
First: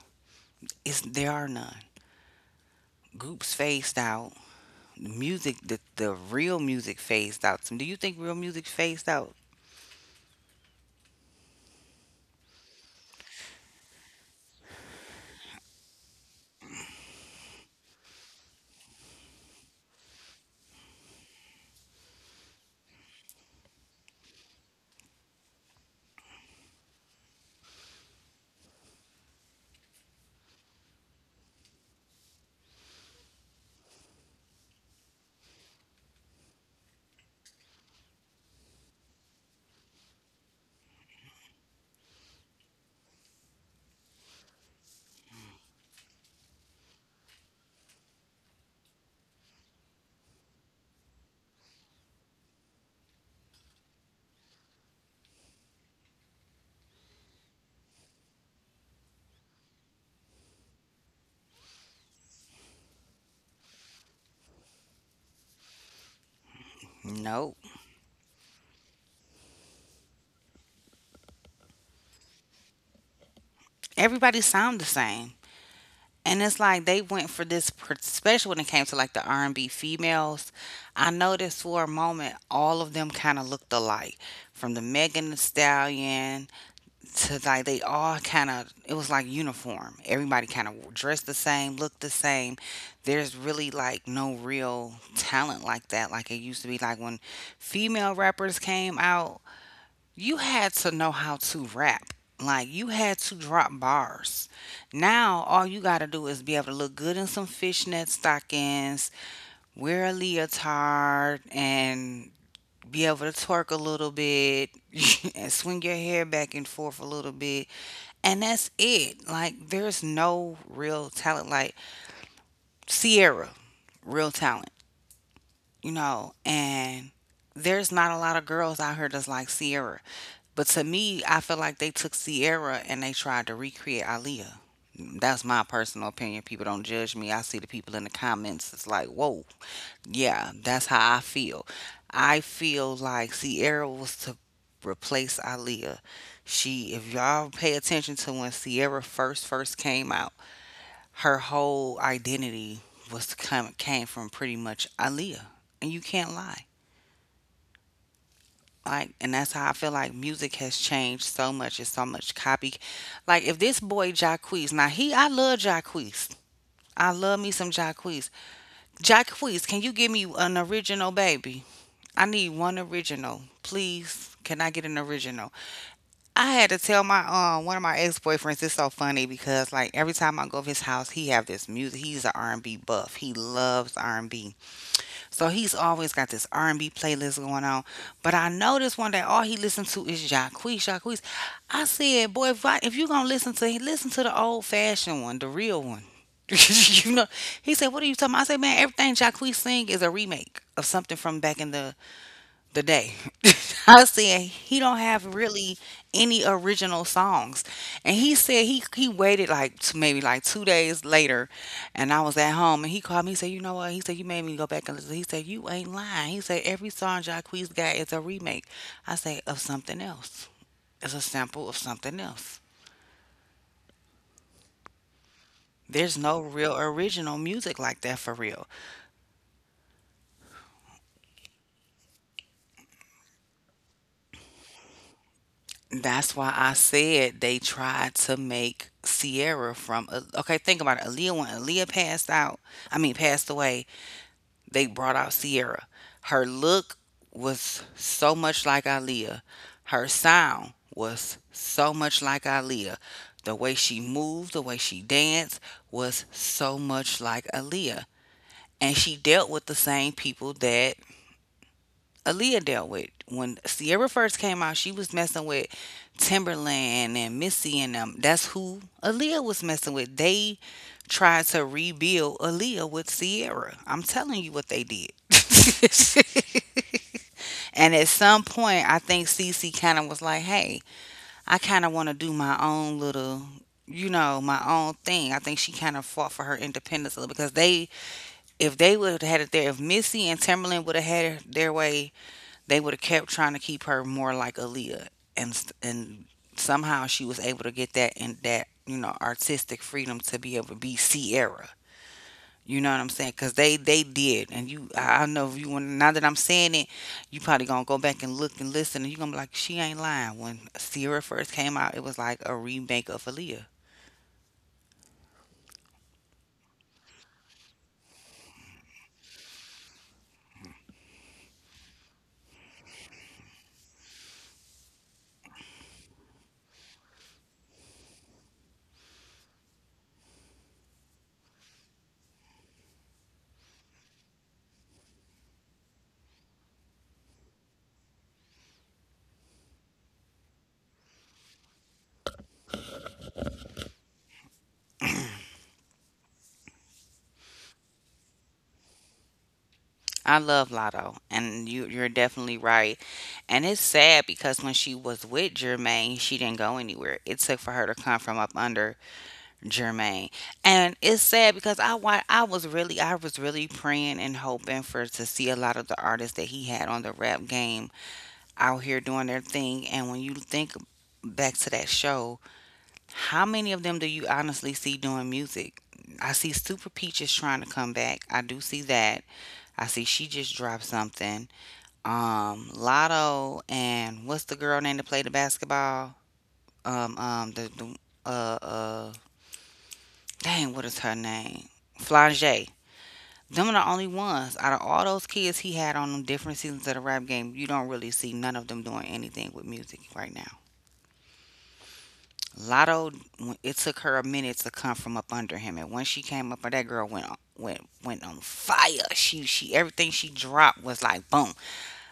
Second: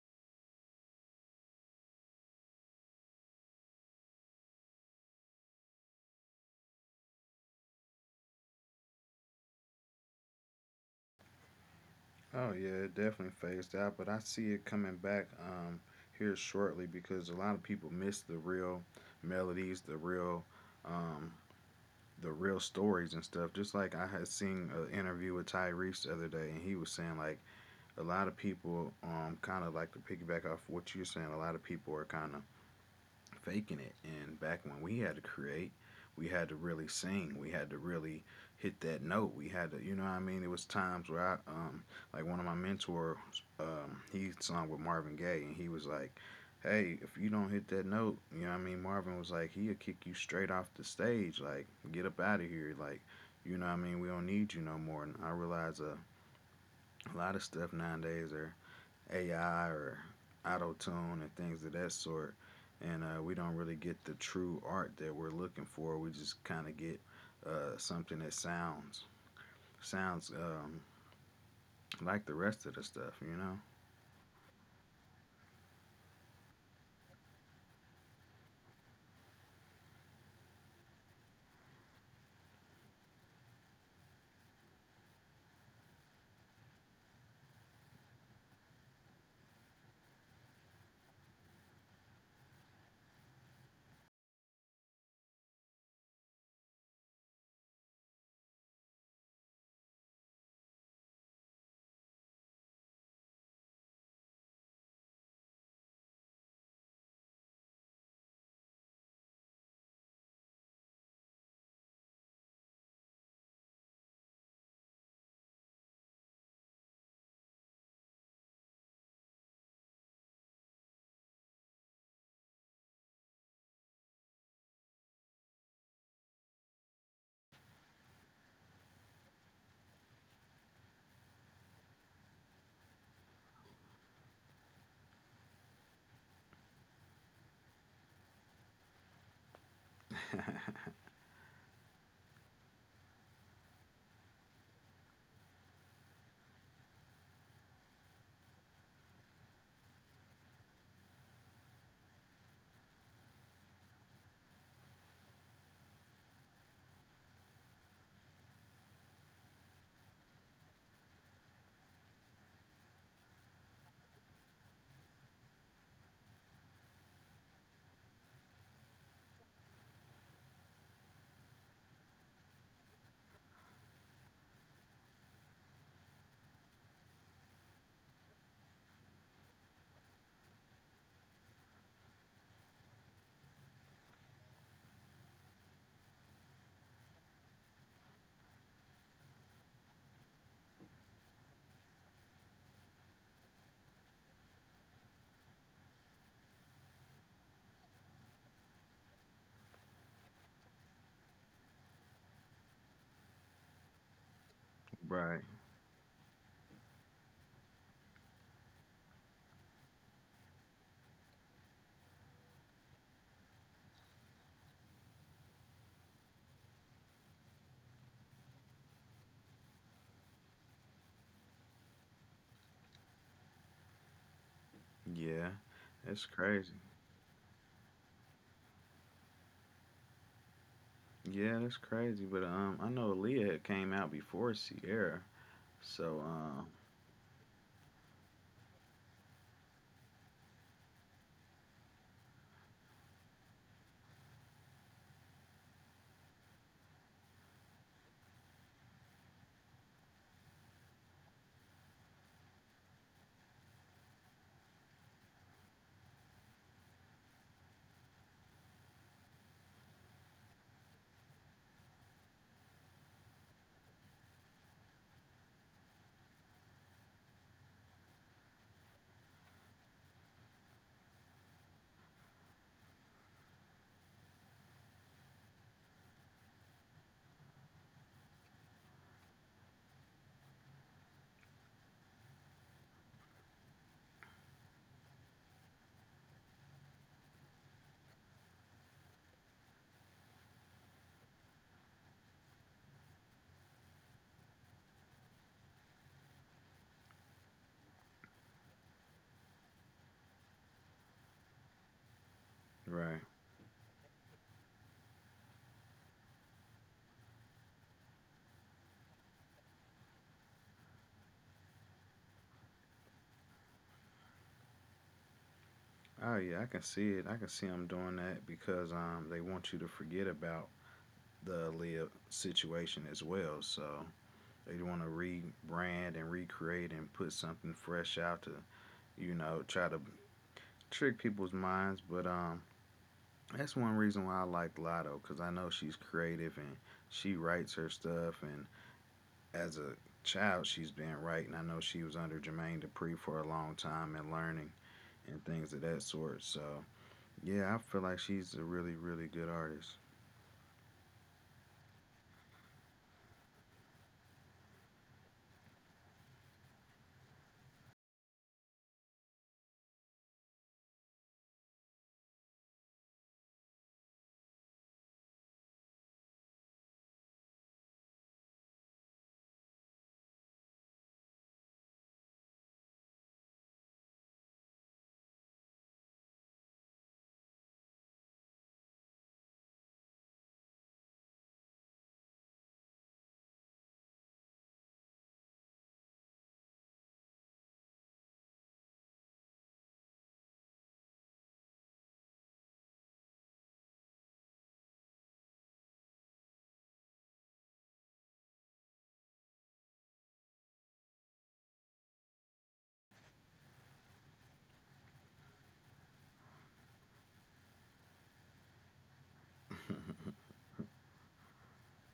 It's, there are none. Groups phased out. The music, the, the real music phased out. Do you think real music phased out? Oh yeah, it definitely phased out, but I see it coming back um, here shortly because a lot of people miss the real melodies, the real, um, the real stories and stuff. Just like I had seen an interview with Tyrese the other day, and he was saying like a lot of people, um, kind of like to piggyback off what you're saying. A lot of people are kind of faking it. And back when we had to create, we had to really sing. We had to really hit that note. We had to, you know what I mean? It was times where I, um, like one of my mentors, um, he sung with Marvin Gaye, and he was like, hey, if you don't hit that note, you know what I mean? Marvin was like, he'll kick you straight off the stage. Like, get up out of here. Like, you know what I mean? We don't need you no more. And I realize uh, a lot of stuff nowadays are A I or auto tune and things of that sort. And uh, we don't really get the true art that we're looking for. We just kind of get No. uh, something that sounds sounds um, like the rest of the stuff, you know? Everybody sound the same. And it's like they went for this, per- especially when it came to like the R and B females. I noticed for a moment all of them kind of looked alike, from the Megan Thee Stallion to, like, they all kind of, it was like uniform. Everybody kind of dressed the same, looked the same. There's really like no real talent like that. Like, it used to be like when female rappers came out, you had to know how to rap. Like, you had to drop bars. Now all you gotta do is be able to look good in some fishnet stockings, wear a leotard, and be able to twerk a little bit and swing your hair back and forth a little bit. And that's it. Like, there's no real talent. Like Sierra, real talent. You know, and there's not a lot of girls out here that's like Sierra. But to me, I feel like they took Sierra and they tried to recreate Aaliyah. That's my personal opinion. People don't judge me. I see the people in the comments. It's like, whoa, yeah, that's how I feel. I feel like Sierra was to replace Aaliyah. She, if y'all pay attention to when Sierra first first came out, her whole identity was come came from pretty much Aaliyah, and you can't lie. Like, and that's how I feel like music has changed so much. It's so much copy. Like, if this boy Jacquees, now he, I love Jacquees. I love me some Jacquees. Jacquees, can you give me an original, baby? I need one original, please. Can I get an original? I had to tell my um one of my ex boyfriends. It's so funny because like every time I go to his house, he have this music. He's an R and B buff. He loves R and B. So he's always got this R and B playlist going on. But I noticed one day all he listened to is Jacquees, Jacquees. I said, boy, if, I, if you going to listen to listen to the old-fashioned one, the real one. you know, he said, what are you talking about? I said, man, everything Jacquees sing is a remake of something from back in the the day. I said Right. he don't have really any original songs, and he said he he waited like t- maybe like two days later, and I was at home and he called me. He said, "You know what?" He said, "You made me go back and listen." He said, "You ain't lying." He said, "Every song Jacquees got is a remake." I say of something else. It's a sample of something else. Yeah, that's crazy. There's no real original music like that for real. Yeah, that's crazy. But um, I know Aaliyah had came out before Sierra, so um, That's why I said they tried to make Sierra from. uh, Okay, think about it. Aaliyah, when Aaliyah passed out, I mean, passed away, they brought out Sierra. Her look was so much like Aaliyah. Her sound was so much like Aaliyah. The way she moved, the way she danced was so much like Aaliyah. And she dealt with the same people that Aaliyah dealt with. When Sierra first came out, she was messing with Timberland and Missy and them. That's who Aaliyah was messing with. They tried to rebuild Aaliyah with Sierra. I'm telling you what they did. And at some point, I think Cece kind of was like, hey, I kind of want to do my own little. You know, my own thing. I think she kind of fought for her independence a little because they, if they would have had it there, if Missy and Timberland would have had it their way, they would have kept trying to keep her more like Aaliyah, and s- and somehow she was able to get that and that you know artistic freedom to be able to be Sierra. right. You know what I'm saying? Cause they they did, and you I I know if you want. Now that I'm saying it, you probably gonna go back and look and listen, and you gonna be like, she ain't lying. When Sierra first came out, it was like a remake of Aaliyah. Oh yeah, I can see it. I can see them doing that because um, they want you to forget about the Aaliyah situation as well. So they want to rebrand and recreate and put something fresh out to, you know, try to trick people's minds. But um, that's one reason why I like Lotto because I know she's creative and she writes her stuff. And as a child, she's been writing. I know she was under Jermaine Dupri for a long time and learning and things of that sort. So yeah, I feel like she's a really, really good artist. I love Lotto, and you you're definitely right. And it's sad because when she was with Jermaine, she didn't go anywhere. It took for her to come from up under Jermaine. And it's sad because I want I was really I was really praying and hoping for to see a lot of the artists that he had on the rap game out here doing their thing. And when you think back to that show, how many of them do you honestly see doing music? I see Super Peaches trying to come back. I do see that. I see she just dropped something. Um, Lotto and what's the girl name that played the basketball? Um, um, the, the uh uh Dang, what is her name? Flangey. Them are the only ones out of all those kids he had on them different seasons of the rap game. You don't really see none of them doing anything with music right now. Lotto, it took her a minute to come from up under him, and when she came up, that girl went on, went went on fire. She she everything she dropped was like boom.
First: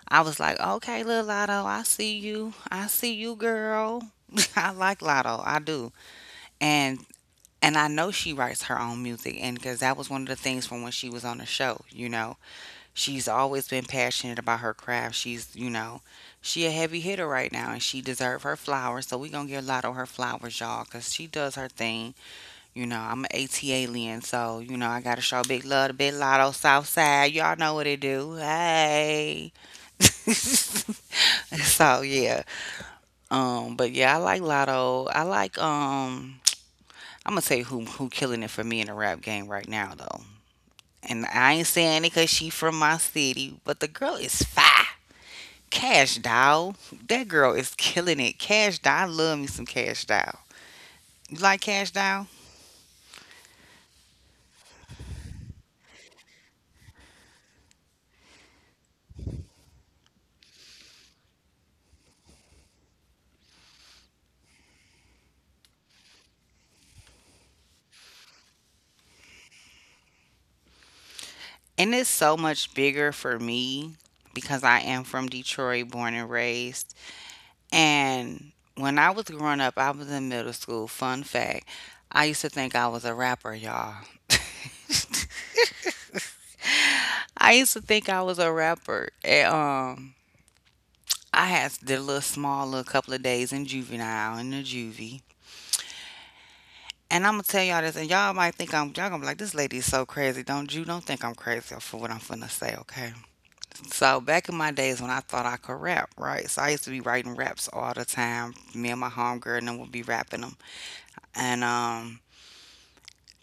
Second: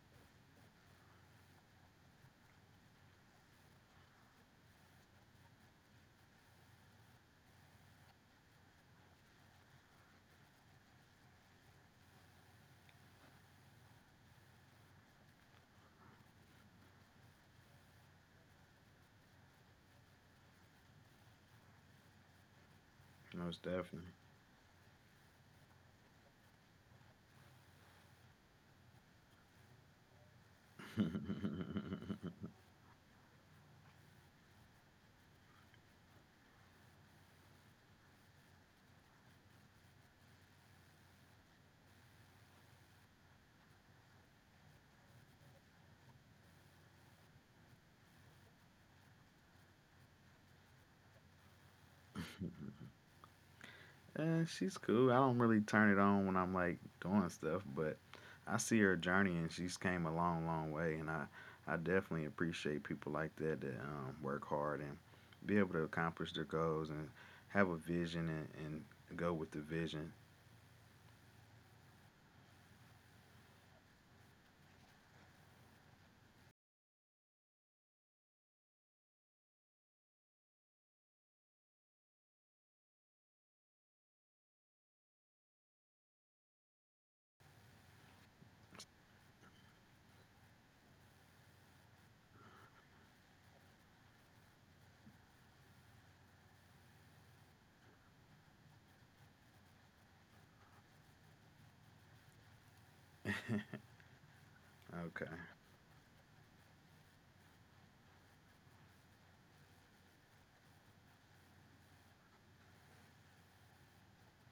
I was like, okay, little Lotto, I see you, I see you, girl. I like Lotto, I do. And And I know she writes her own music, and because that was one of the things from when she was on the show, you know, she's always been passionate about her craft. She's, you know, she a heavy hitter right now, and she deserve her flowers. So we gonna give Lotto her flowers, y'all, cause she does her thing. You know, I'm an Most A T definitely. alien, so you know I gotta show big love to Big Lotto Southside. Y'all know what it do. Hey. so yeah, um, but yeah, I like Lotto. I like um. I'm gonna tell you who who killing it for me in the rap game right now though. And I ain't saying it cause she from my city, but the girl is fire. Cash Dow, that girl is killing it. Cash Dow, I love me some Cash Dow. You like Cash Dow? Eh, she's cool. I don't really turn it on when I'm like doing stuff, but I see her journey and she's came a long, long way. And I, I definitely appreciate people like that that um, work hard and be able to accomplish their goals and have a vision and, and go with the vision. And it's so much bigger for me because I am from Detroit, born and raised. And when I was growing up, I was in middle school. Fun fact, I used to think I was a rapper, y'all. I used to think I was a rapper. And, um, I had did a little small little couple of days in juvenile in the juvie. And I'm gonna tell y'all this, and y'all might think I'm y'all gonna be like, this lady is so crazy. Don't you don't think I'm crazy for what I'm finna say, okay? Okay. So back in my days when I thought I could rap, right? So I used to be writing raps all the time. Me and my homegirl and them would be rapping them. And um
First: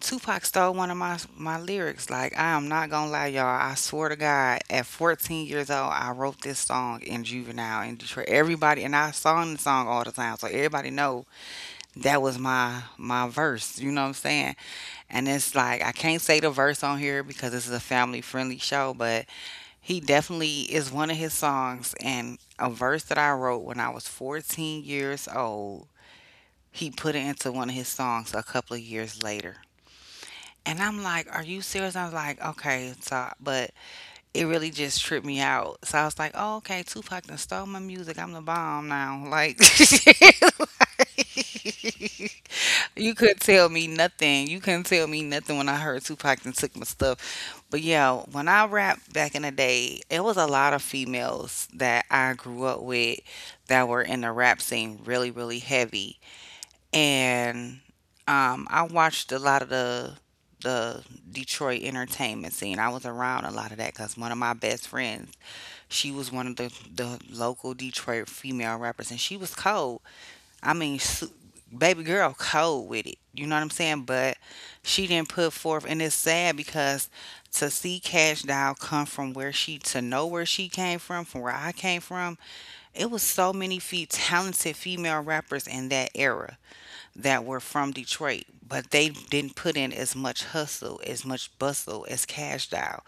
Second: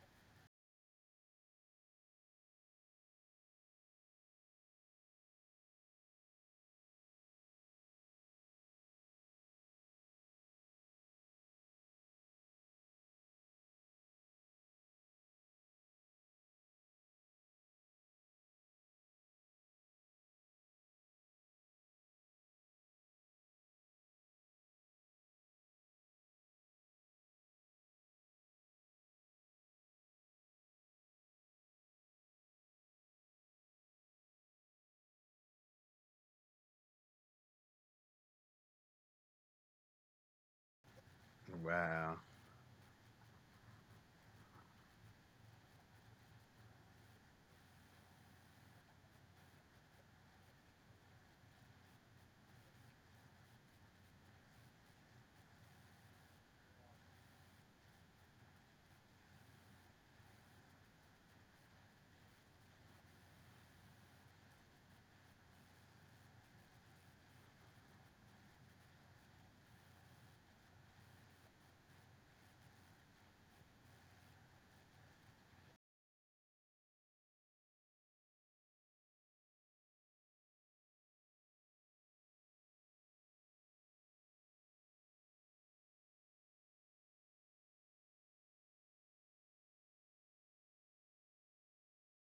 Tupac stole one of my my lyrics. Like I am not gonna lie, y'all. I swear to God, at fourteen years old, I wrote this song in juvenile in Detroit. Everybody and I sung the song all the time, so everybody know that was my my verse, you know what I'm saying? And it's like I can't say the verse on here because this is a family friendly show, but he definitely is, one of his songs and a verse that I wrote when I was fourteen years old, he put it into one of his songs a couple of years later. And I'm like, are you serious? I was like, okay, so, but it really just tripped me out. So I was like, oh, okay, Tupac done stole my music. I'm the bomb now, like Wow. you could tell me nothing. You couldn't tell me nothing when I heard Tupac and took my stuff. But yeah, when I rapped back in the day, it was a lot of females that I grew up with that were in the rap scene really, really heavy. And um, I watched a lot of the the Detroit entertainment scene. I was around a lot of that because one of my best friends, she was one of the, the local Detroit female rappers and she was cold. I mean, su- baby girl, cold with it. You know what I'm saying? But she didn't put forth, and it's sad because to see Cash Doll come from where she, to know where she came from, from where I came from, it was so many feet talented female rappers in that era that were from Detroit, but they didn't put in as much hustle, as much bustle as Cash Doll,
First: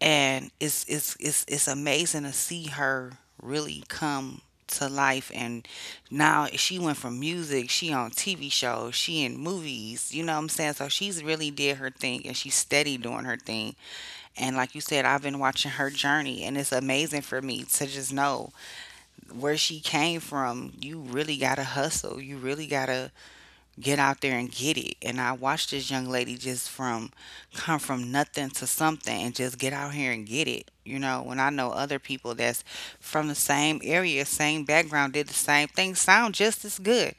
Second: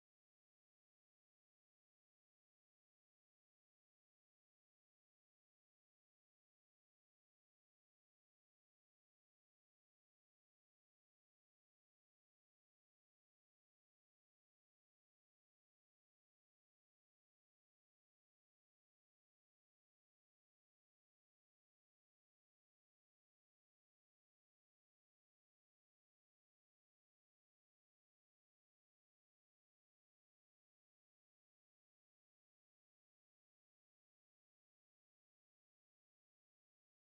and it's it's it's it's amazing to see her really come to life. And now she went from music, she on T V shows, she in movies, you know what I'm saying? So she's really did her thing, and she's steady doing her thing. And like you said, I've been watching her journey, and it's amazing for me to just know where she came from. You really gotta hustle, you really gotta get out there and get it. And I watched this young lady just from come from nothing to something and just get out here and get it. You know, when I know other people that's from the same area, same background, did the same thing, sound just as good.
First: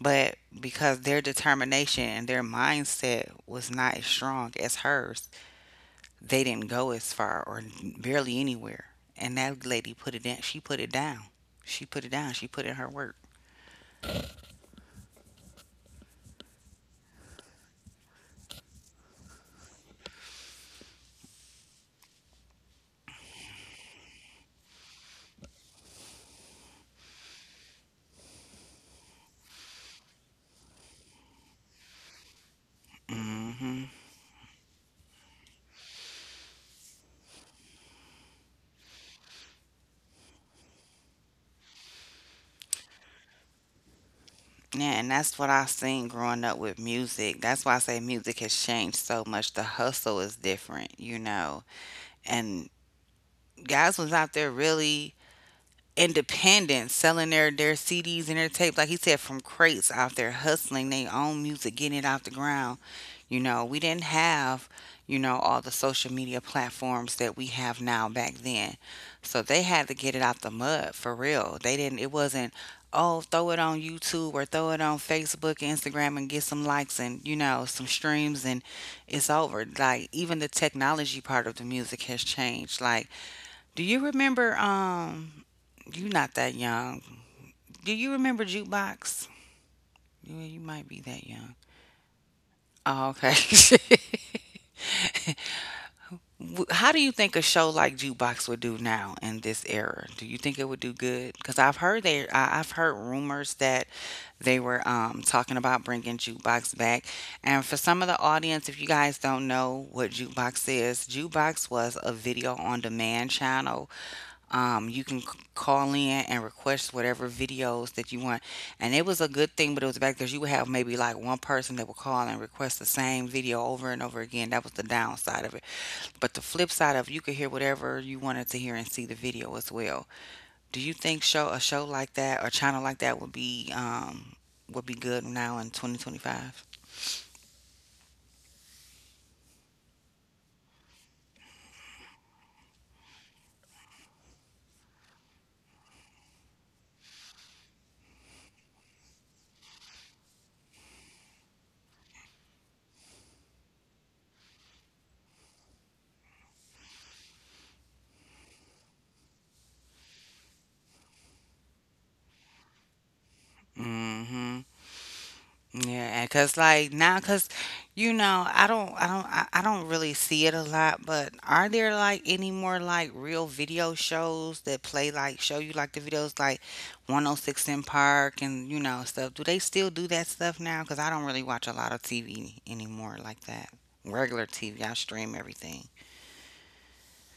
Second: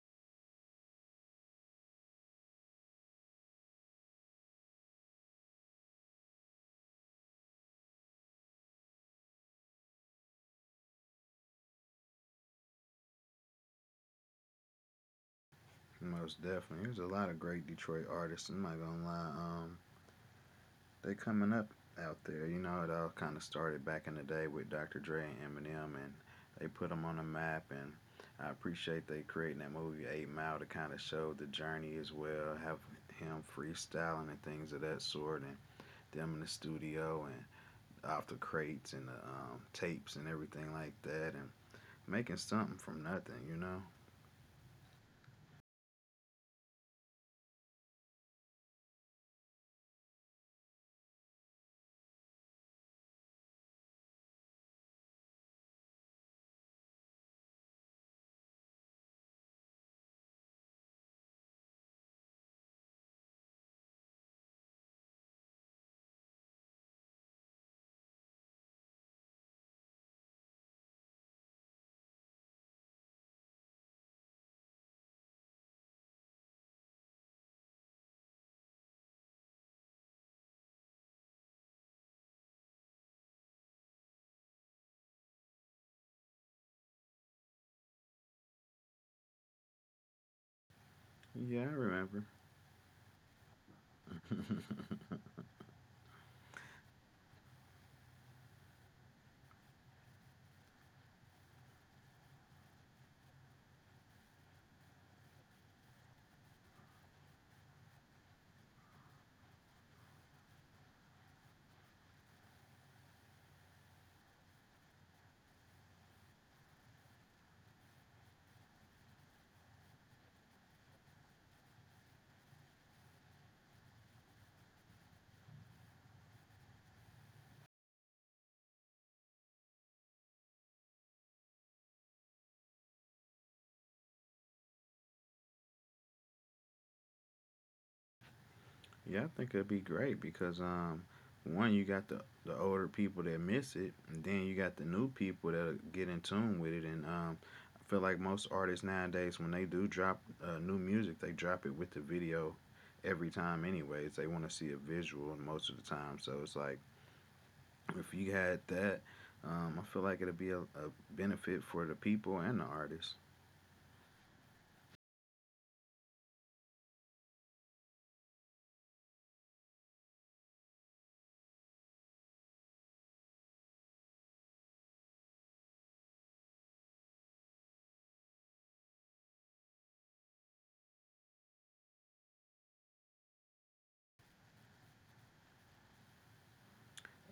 But because their determination and their mindset was not as strong as hers, they didn't go as far or barely anywhere. And that lady put it in. She put it down. She put it down. She put in her work. Most definitely. There's a lot of great Detroit artists. I'm not gonna lie. Um, they coming up out there. You know, it all kind of started back in the day with Doctor Dre and Eminem, and they put them on the map. And I appreciate they creating that movie Eight Mile to kind of show the journey as well, have him Hmm. freestyling and things of that sort, and them in the studio and off the crates and the um, tapes and everything like that, and making something from nothing. You know? Yeah, and that's what I seen growing up with music. That's why I say music has changed so much. The hustle is different, you know. And guys was out there really independent, selling their their C Ds and their tapes, like he said, from crates out there hustling their own music, getting it off the ground. You know, we didn't have, you know, all the social media platforms that we have now back then. So they had to get it out the mud for real. They didn't it wasn't, oh, throw it on YouTube or throw it on Facebook, Instagram and get some likes and, you know, some streams and it's over. Like even the technology part of the music has changed. Like do you remember? Um, you not that young. Do you remember jukebox? Yeah, you might be that young. Yeah, I remember. Oh, okay. W- How do you think a show like Jukebox would do now in this era? Do you think it would do good? Because I've heard they, I, I've heard rumors that they were um, talking about bringing Jukebox back. And for some of the audience, if you guys don't know what Jukebox is, Jukebox was a video on demand channel. Um, you can c- call in and request whatever videos that you want. And it was a good thing, but it was back because you would have maybe like one person that would call and request the same video over and over again. That was the downside of it. But the flip side of it, you could hear whatever you wanted to hear and see the video as well. Do you think show a show like that or channel like that would be um would be good now in twenty twenty-five? Yeah, I think it'd be great because um, one you got the the older people that miss it, and then you got the new people that get in tune with it. And um, I feel like most artists nowadays, when they do drop uh, new music, they drop it with the video every time. Anyways, they want to see a visual most of the time. So it's like if you had that, um, I feel like it'd be a, a benefit for the people and the artists. Mm-hmm. Yeah, because like now, because you know, I don't, I don't, I, I don't really see it a lot. But are there like any more like real video shows that play like show you like the videos like one oh six in Park and you know stuff? Do they still do that stuff now? Because I don't really watch a lot of T V anymore like that. Regular T V, I stream everything.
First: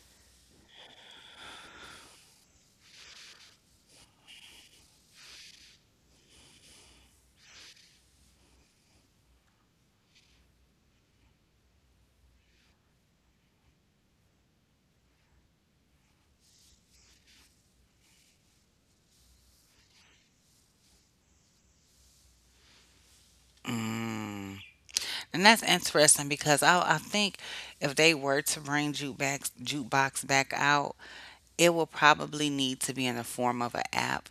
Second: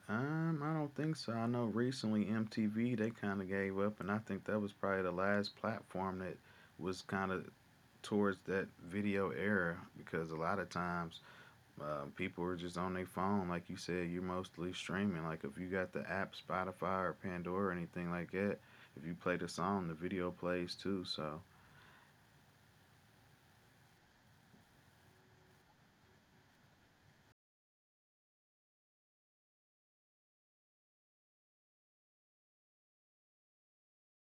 Um, I don't think so. I know recently M T V they kind of gave up, and I think that was probably the last platform that was kind of towards that video era because a lot of times uh, people are just on their phone, like you said. You're mostly streaming. Like if you got the app Spotify or Pandora or anything like that, if you play the song, the video plays too. So Mm. And that's interesting because I, I think if they were to bring jukebox jukebox back out, it will probably need to be in the form of an app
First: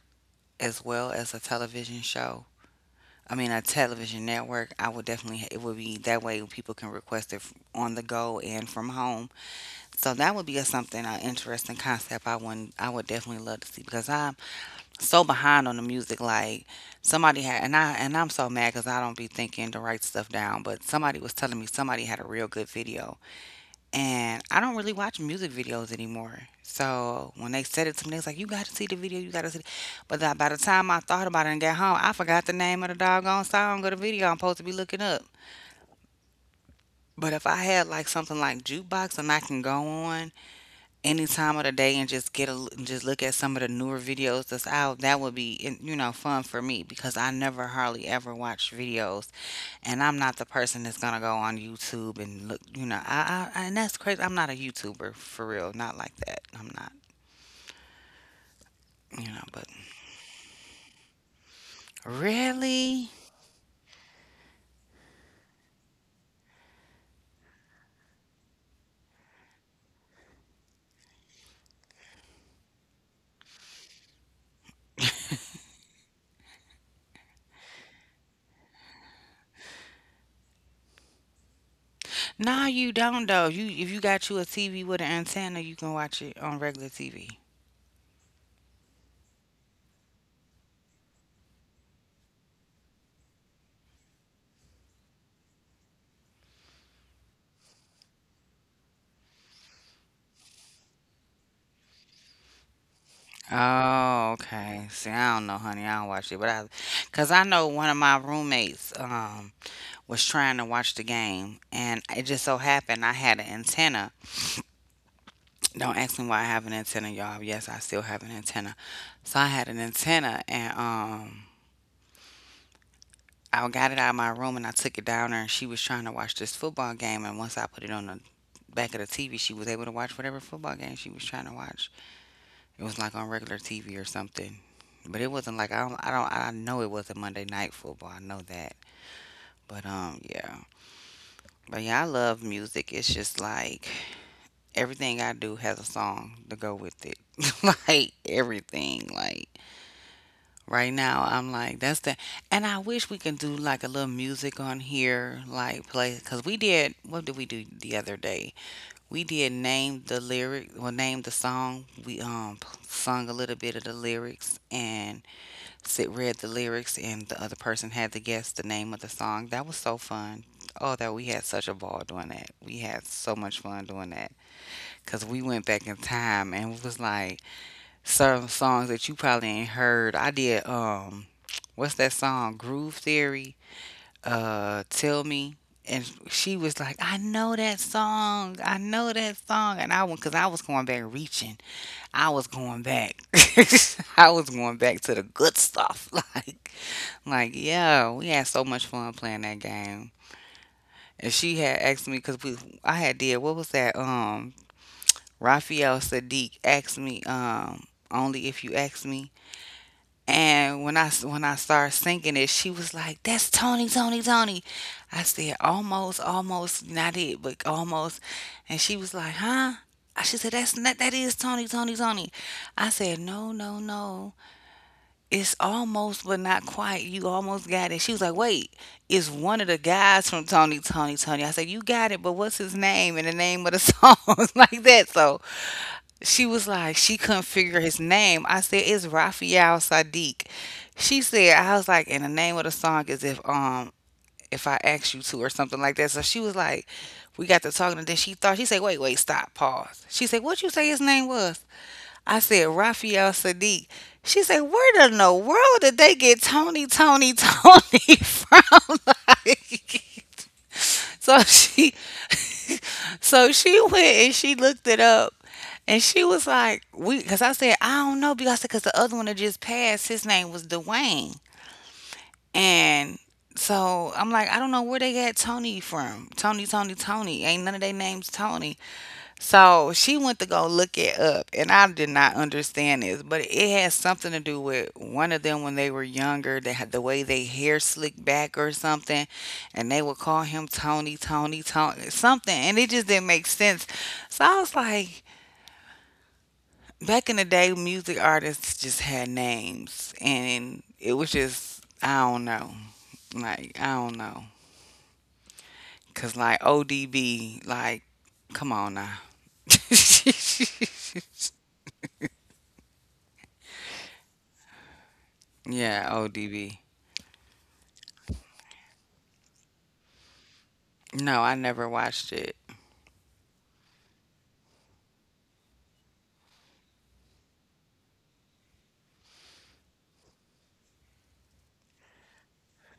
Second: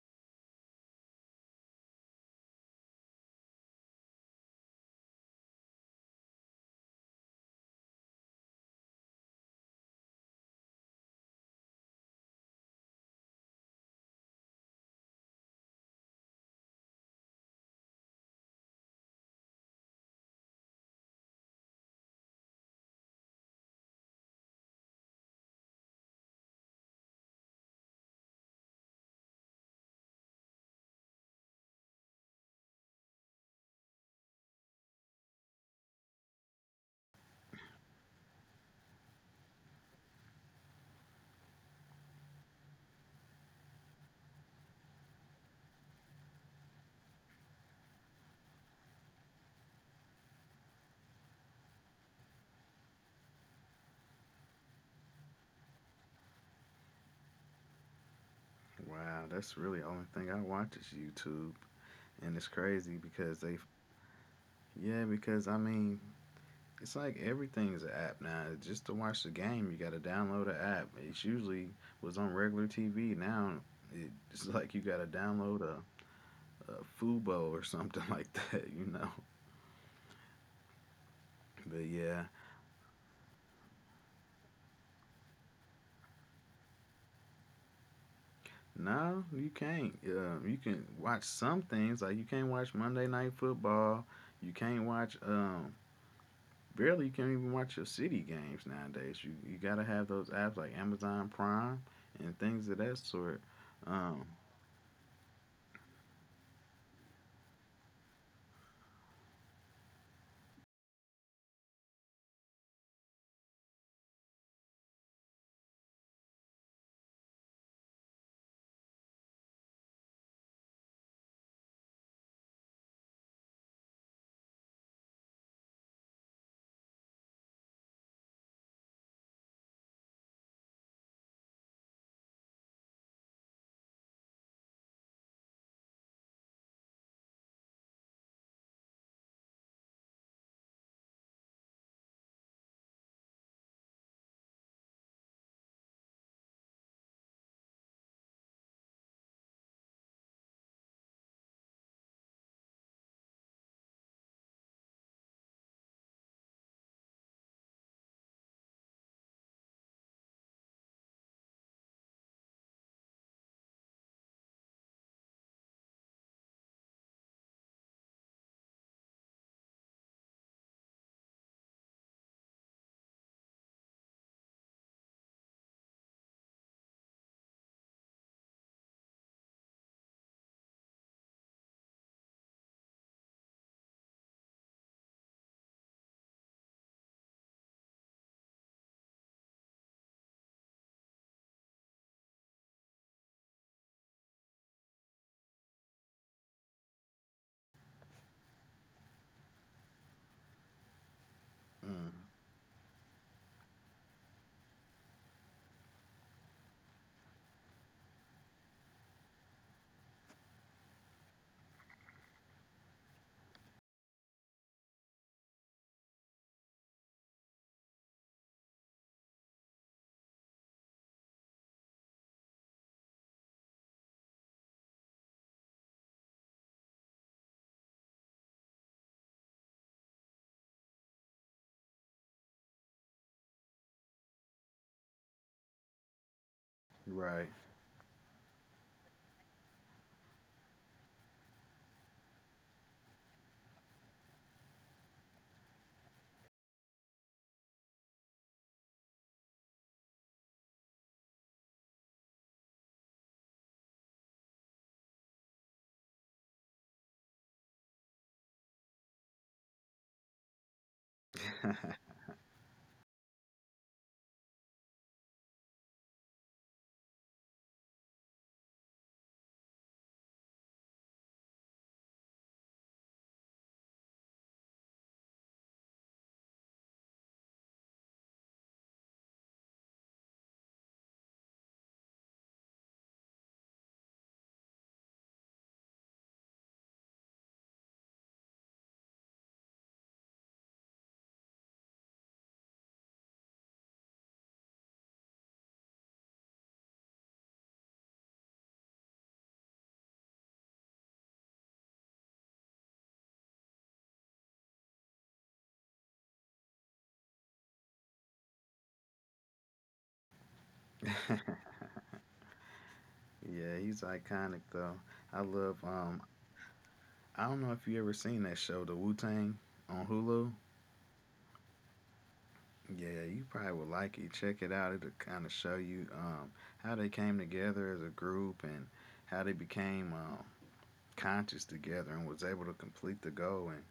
as well as a television show. I mean, a television network. I would definitely, it would be that way people can request it f- on the go and from home. So that would be a something, an interesting concept I wouldn't, I would definitely love to see because I'm so behind on the music. Like somebody had, and I, and I'm so mad because I don't be thinking to write stuff down, but somebody was telling me somebody had a real good video and I don't really watch music videos anymore. So when they said it to me, they was like, "You got to see the video. You got to see." the-" But that by the time I thought about it and got home, I forgot the name of the doggone song or the video I'm supposed to be looking up. But if I had like something like jukebox and I can go on any time of the day and just get a l- and just look at some of the newer videos that's out, that would be you know fun for me because I never hardly ever watch videos and I'm not the person that's gonna go on YouTube and look, you know, I, I and that's crazy. I'm not a YouTuber for real, not like that. I'm not, wow, you know, that's but really the only thing I watch is YouTube, and it's crazy really, because they yeah because I mean it's like everything's an app now. Just to watch the game, you got to download an app. It usually was on regular T V. Now it's like you got to download a, a Fubo or something like that, you know. But yeah, No, you don't though. You if you got you a T V with an antenna, you can watch it on regular T V. no, you can't. Uh, you can watch some things like you can't watch Monday Night Football. You can't watch. Um, barely you can't even watch your city games nowadays. You you got to have those apps like Amazon Prime and things of that sort. Um, Oh, okay. See, I don't know, honey. I don't watch it, but I, cause I know one of my roommates um was trying to watch the game, and it just so happened I had an antenna. Don't ask me why I have an antenna, y'all. Yes, I still have an antenna. So I had an antenna and um I got it out of my room and I took it down there and she was trying to watch this football game and once I put it on the back of the T V she was able to watch whatever football game she was trying to watch. It was like on regular T V or something. But it wasn't like I don't I don't I know it wasn't Monday night football. I know that. But um yeah. But yeah, I love music. It's just like everything I do has a song to go with it. Like everything. Like right now, I'm like, that's the, and I wish we can do like a little music on here, like play, because we did, what did we do the other day? We did name the lyric, well, name the song. We um sung a little bit of the lyrics and sit read the lyrics, and the other person had to guess the name of the song. That was so fun. Oh, that we had such a ball doing that. We had so much fun doing that because we went back in time and was like, certain songs that you probably ain't heard. I did um what's that song? Groove Theory, uh Tell Me. And she was like, I know that song. I know that song. And I went, because I was going back reaching. I was going back. I was going back to the good stuff. Like, like, yeah, we had so much fun playing that game. And she had mm, asked me, because we, I had did, what was that? Um, Raphael Sadiq asked me, um, only if you ask me. And when I when I started singing it, she was like, "That's Tony, Tony, Tony." I said, "Almost, almost, not it, but almost." And she was like, "Huh?" She said, "That's not that is Tony, Tony, Tony." I said, "No, no, no. It's almost, but not quite. You almost got it." She was like, "Wait, it's one of the guys from Tony, Tony, Tony." I said, "You got it, but what's his name and the name of the song like that?" So she right. was like, she couldn't figure his name. I said, it's Raphael Sadiq. She said, I was like, and the name of the song is if um if I ask you to or something like that. So she was like, we got to talking, and then she thought she said, wait, wait, stop, pause. She said, what you say his name was? I said, Raphael Sadiq. She said, where in the world did they get Tony, Tony, Tony from? Like, so she so she went and she looked it up, and she was like, "We," because I said, "I don't know," because I said because the other one that just passed, his name was Dwayne, and so I'm like, I don't know where they got Tony from. Tony, Tony, Tony. Ain't none of their names Tony. So she went to go look it up, and I did not understand this, but it has something to do with one of them when they were younger. They had the way they hair slicked back or something, and they would call him Tony, Tony, Tony, something, and it just didn't make sense. So I was like, back in the day, music artists just had names, and it was just I don't know, like I don't know, cause like O D B, like come on now. Yeah, he's iconic though. I love um, Yeah, I don't know O D B. if you ever seen that show, The Wu Tang on Hulu. No, I never watched Yeah, you it. probably would like it. Check it out. It'll kinda show you um how they came together as a group and how they became um conscious together and was able to complete the goal, and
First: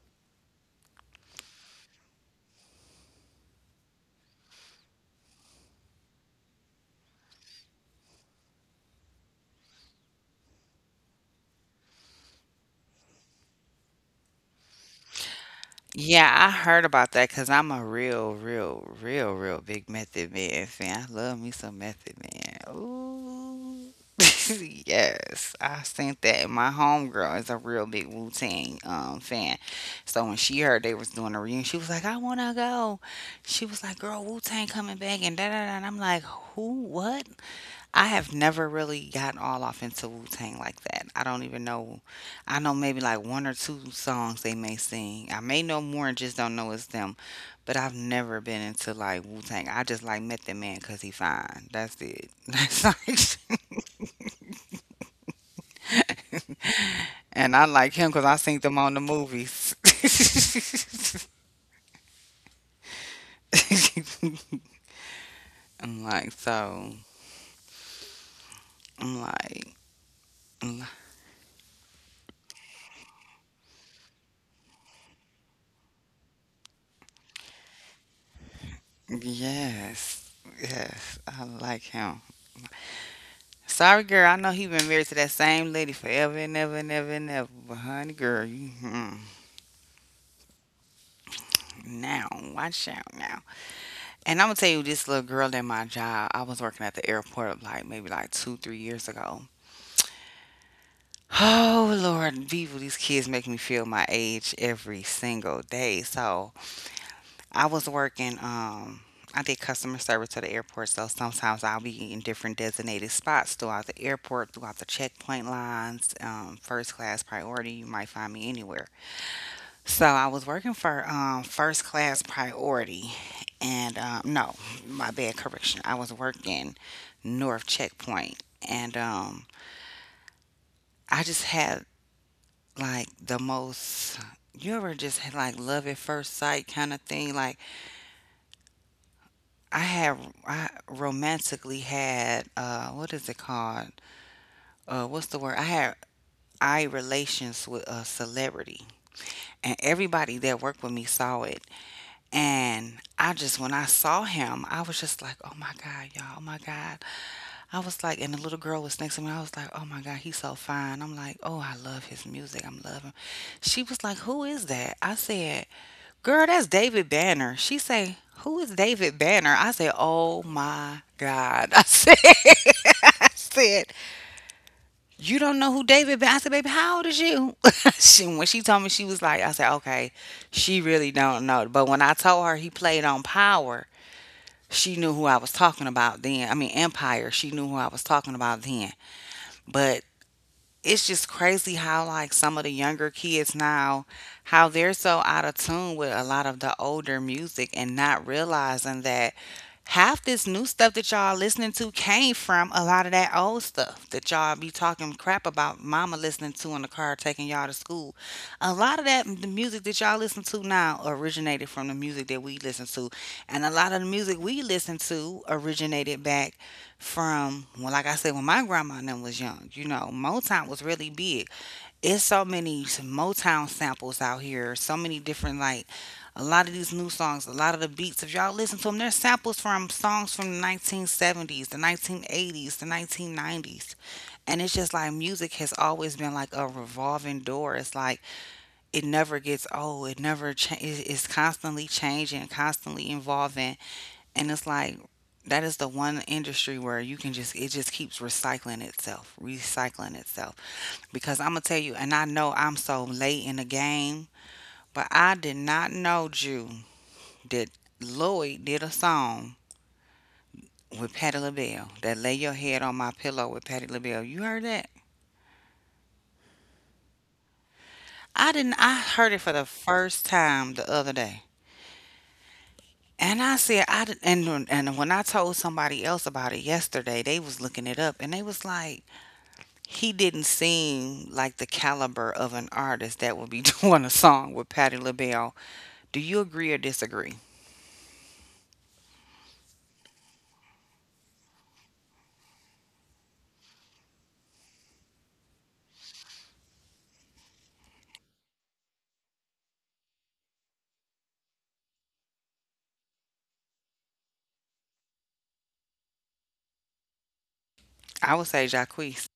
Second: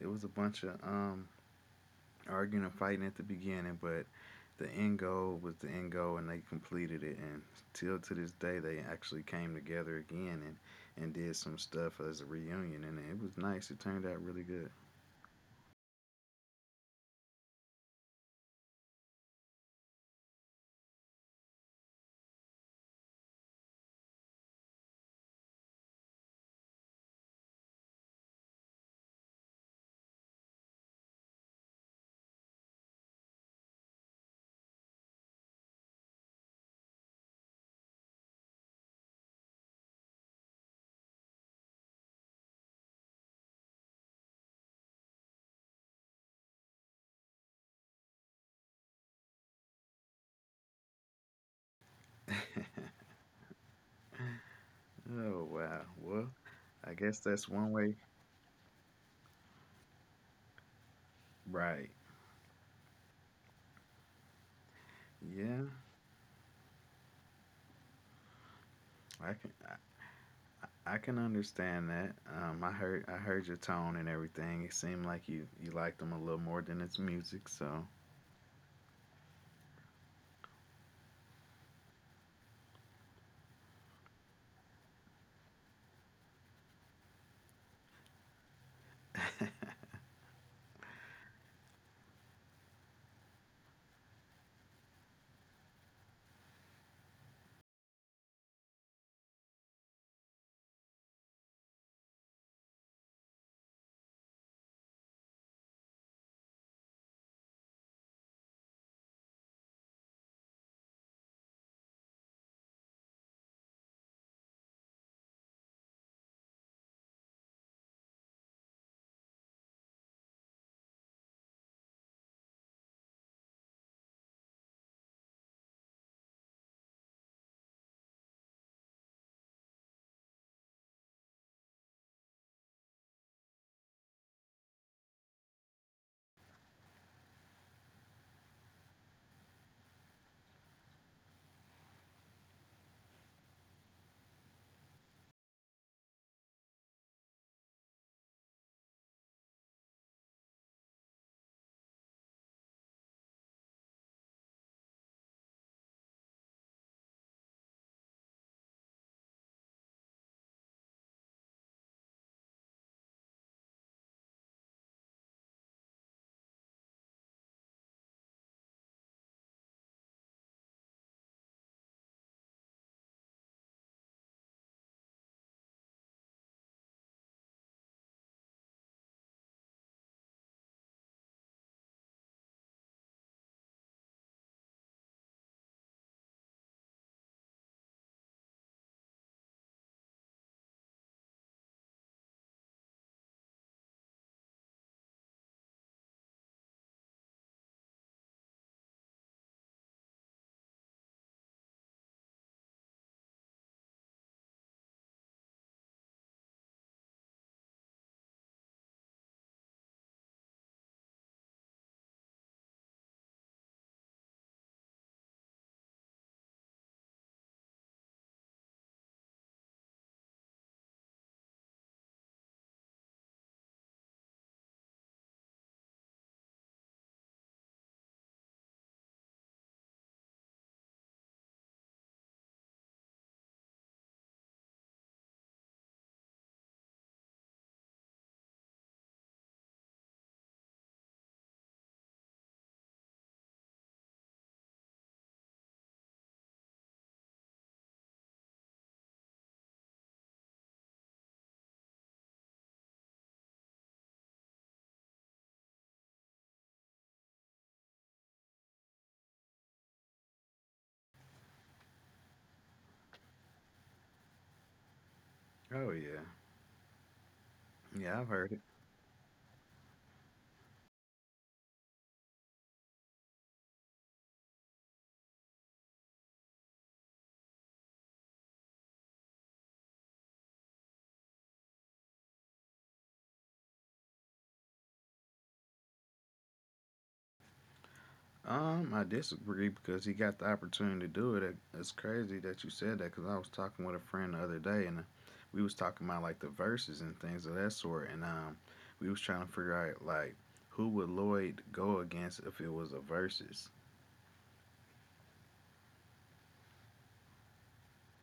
it was a bunch of um arguing and fighting at the beginning, but the end goal was the end goal, and they completed it. And till to this day, they actually came together again and and did some stuff as a reunion, and it was nice. It turned out really good. Yeah, I heard about that because I'm a real, real, real, real big Method Man fan. I love me some Method Man. Ooh. Yes, I think that. And my homegirl is a real big Wu Tang um, fan. So when she heard they was doing a reunion, she was like, I want to go. She was like, girl, Wu Tang coming back and da da da. And I'm like, who, what? I have never really gotten all off into Wu Tang like that. I don't even know. I know maybe like one or two songs they may sing. I may know more and just don't know it's them. But I've never been into like Wu Tang. I just like met the man because he fine. That's it. That's like, Oh wow. Well, I guess that's and I one like way. him because I seen them on the movies. Right. Yeah. I'm like, so I'm I can like, I'm I, I can understand that. Um, I heard I heard your tone and everything. It seemed like you you liked them a little more than its music. So. like, yes, yes, I like him. Sorry, girl. I know he been married to that same lady forever and ever and ever and ever. But honey, girl, you mm, now watch out now. And I'm gonna tell you, this little girl at my job. I was working at the airport like maybe like two, three years ago. Oh Lord, people, these kids make me feel my age every single day. So I was working, um, I did customer service at the airport, so sometimes I'll be in different designated spots throughout the airport, throughout the checkpoint lines, um, first class priority. You might find me anywhere. So I was working for um, first class priority, and um, no, my bad correction. I was working north checkpoint, and um, I just had like the most. You ever just had like love at first sight kind of thing? Like I had I romantically had uh what is it called? Uh what's the word? I had eye relations with a celebrity, and everybody that worked with me saw it. And I just when I saw him, I was just like, "Oh my God, y'all, oh my God." I was like, and the little girl was next to me. I was like, "Oh my God, he's so fine." I'm like, "Oh, I love his music. I'm loving." She was like, "Who is that?" I said, "Girl, that's David Banner." She say, "Who is David Banner?" I said, "Oh my God." I said, I said, "You don't know who David Banner?" I said, "Baby, how old is you?" she, when she told me, she was like, I said, "Okay, she really don't know." But when I told her he played on Power, she knew who I was talking about then. I mean, Empire, she knew who I was talking about then. But it's just crazy how like some of the younger kids now, how they're so out of tune with a lot of the older music, and not realizing that half this new stuff that y'all listening to came from a lot of that old stuff that y'all be talking crap about mama listening to in the car taking y'all to school. A lot of that the music that y'all listen to now originated from the music that we listen to, and a lot of the music we listen to originated back from, well, like I said, when my grandma and them was young, you know, Motown was really big. It's so many Motown samples out here, so many different like a lot of these new songs, a lot of the beats. If y'all listen to them, there's samples from songs from the nineteen seventies, the nineteen eighties, the nineteen nineties. And it's just like music has always been like a revolving door. It's like it never gets old. It never cha- it- it's constantly changing, constantly evolving. And it's like that is the one industry where you can just it just keeps recycling itself, recycling itself. Because I'm gonna tell you, and I know I'm so late in the game, but I did not know Jew that Lloyd did a song with Patti LaBelle, that "Lay Your Head on My Pillow" with Patti LaBelle. You heard that? Oh yeah. I didn't. I Yeah, heard it I've for heard the it. first time the other day. And I said, I did, and and when I told somebody else about it yesterday, they was looking it up, and they was like, he didn't seem like the caliber of an artist that would be doing a song with Patti LaBelle. Do you agree or disagree? Um, I disagree because he got the opportunity to do it. It. It's crazy that you said that because I was talking with a friend the other day and uh, we was talking about like the verses and things of that sort. And um, we was trying to figure out like who would Lloyd go against if it was a versus. I would say Jacquees.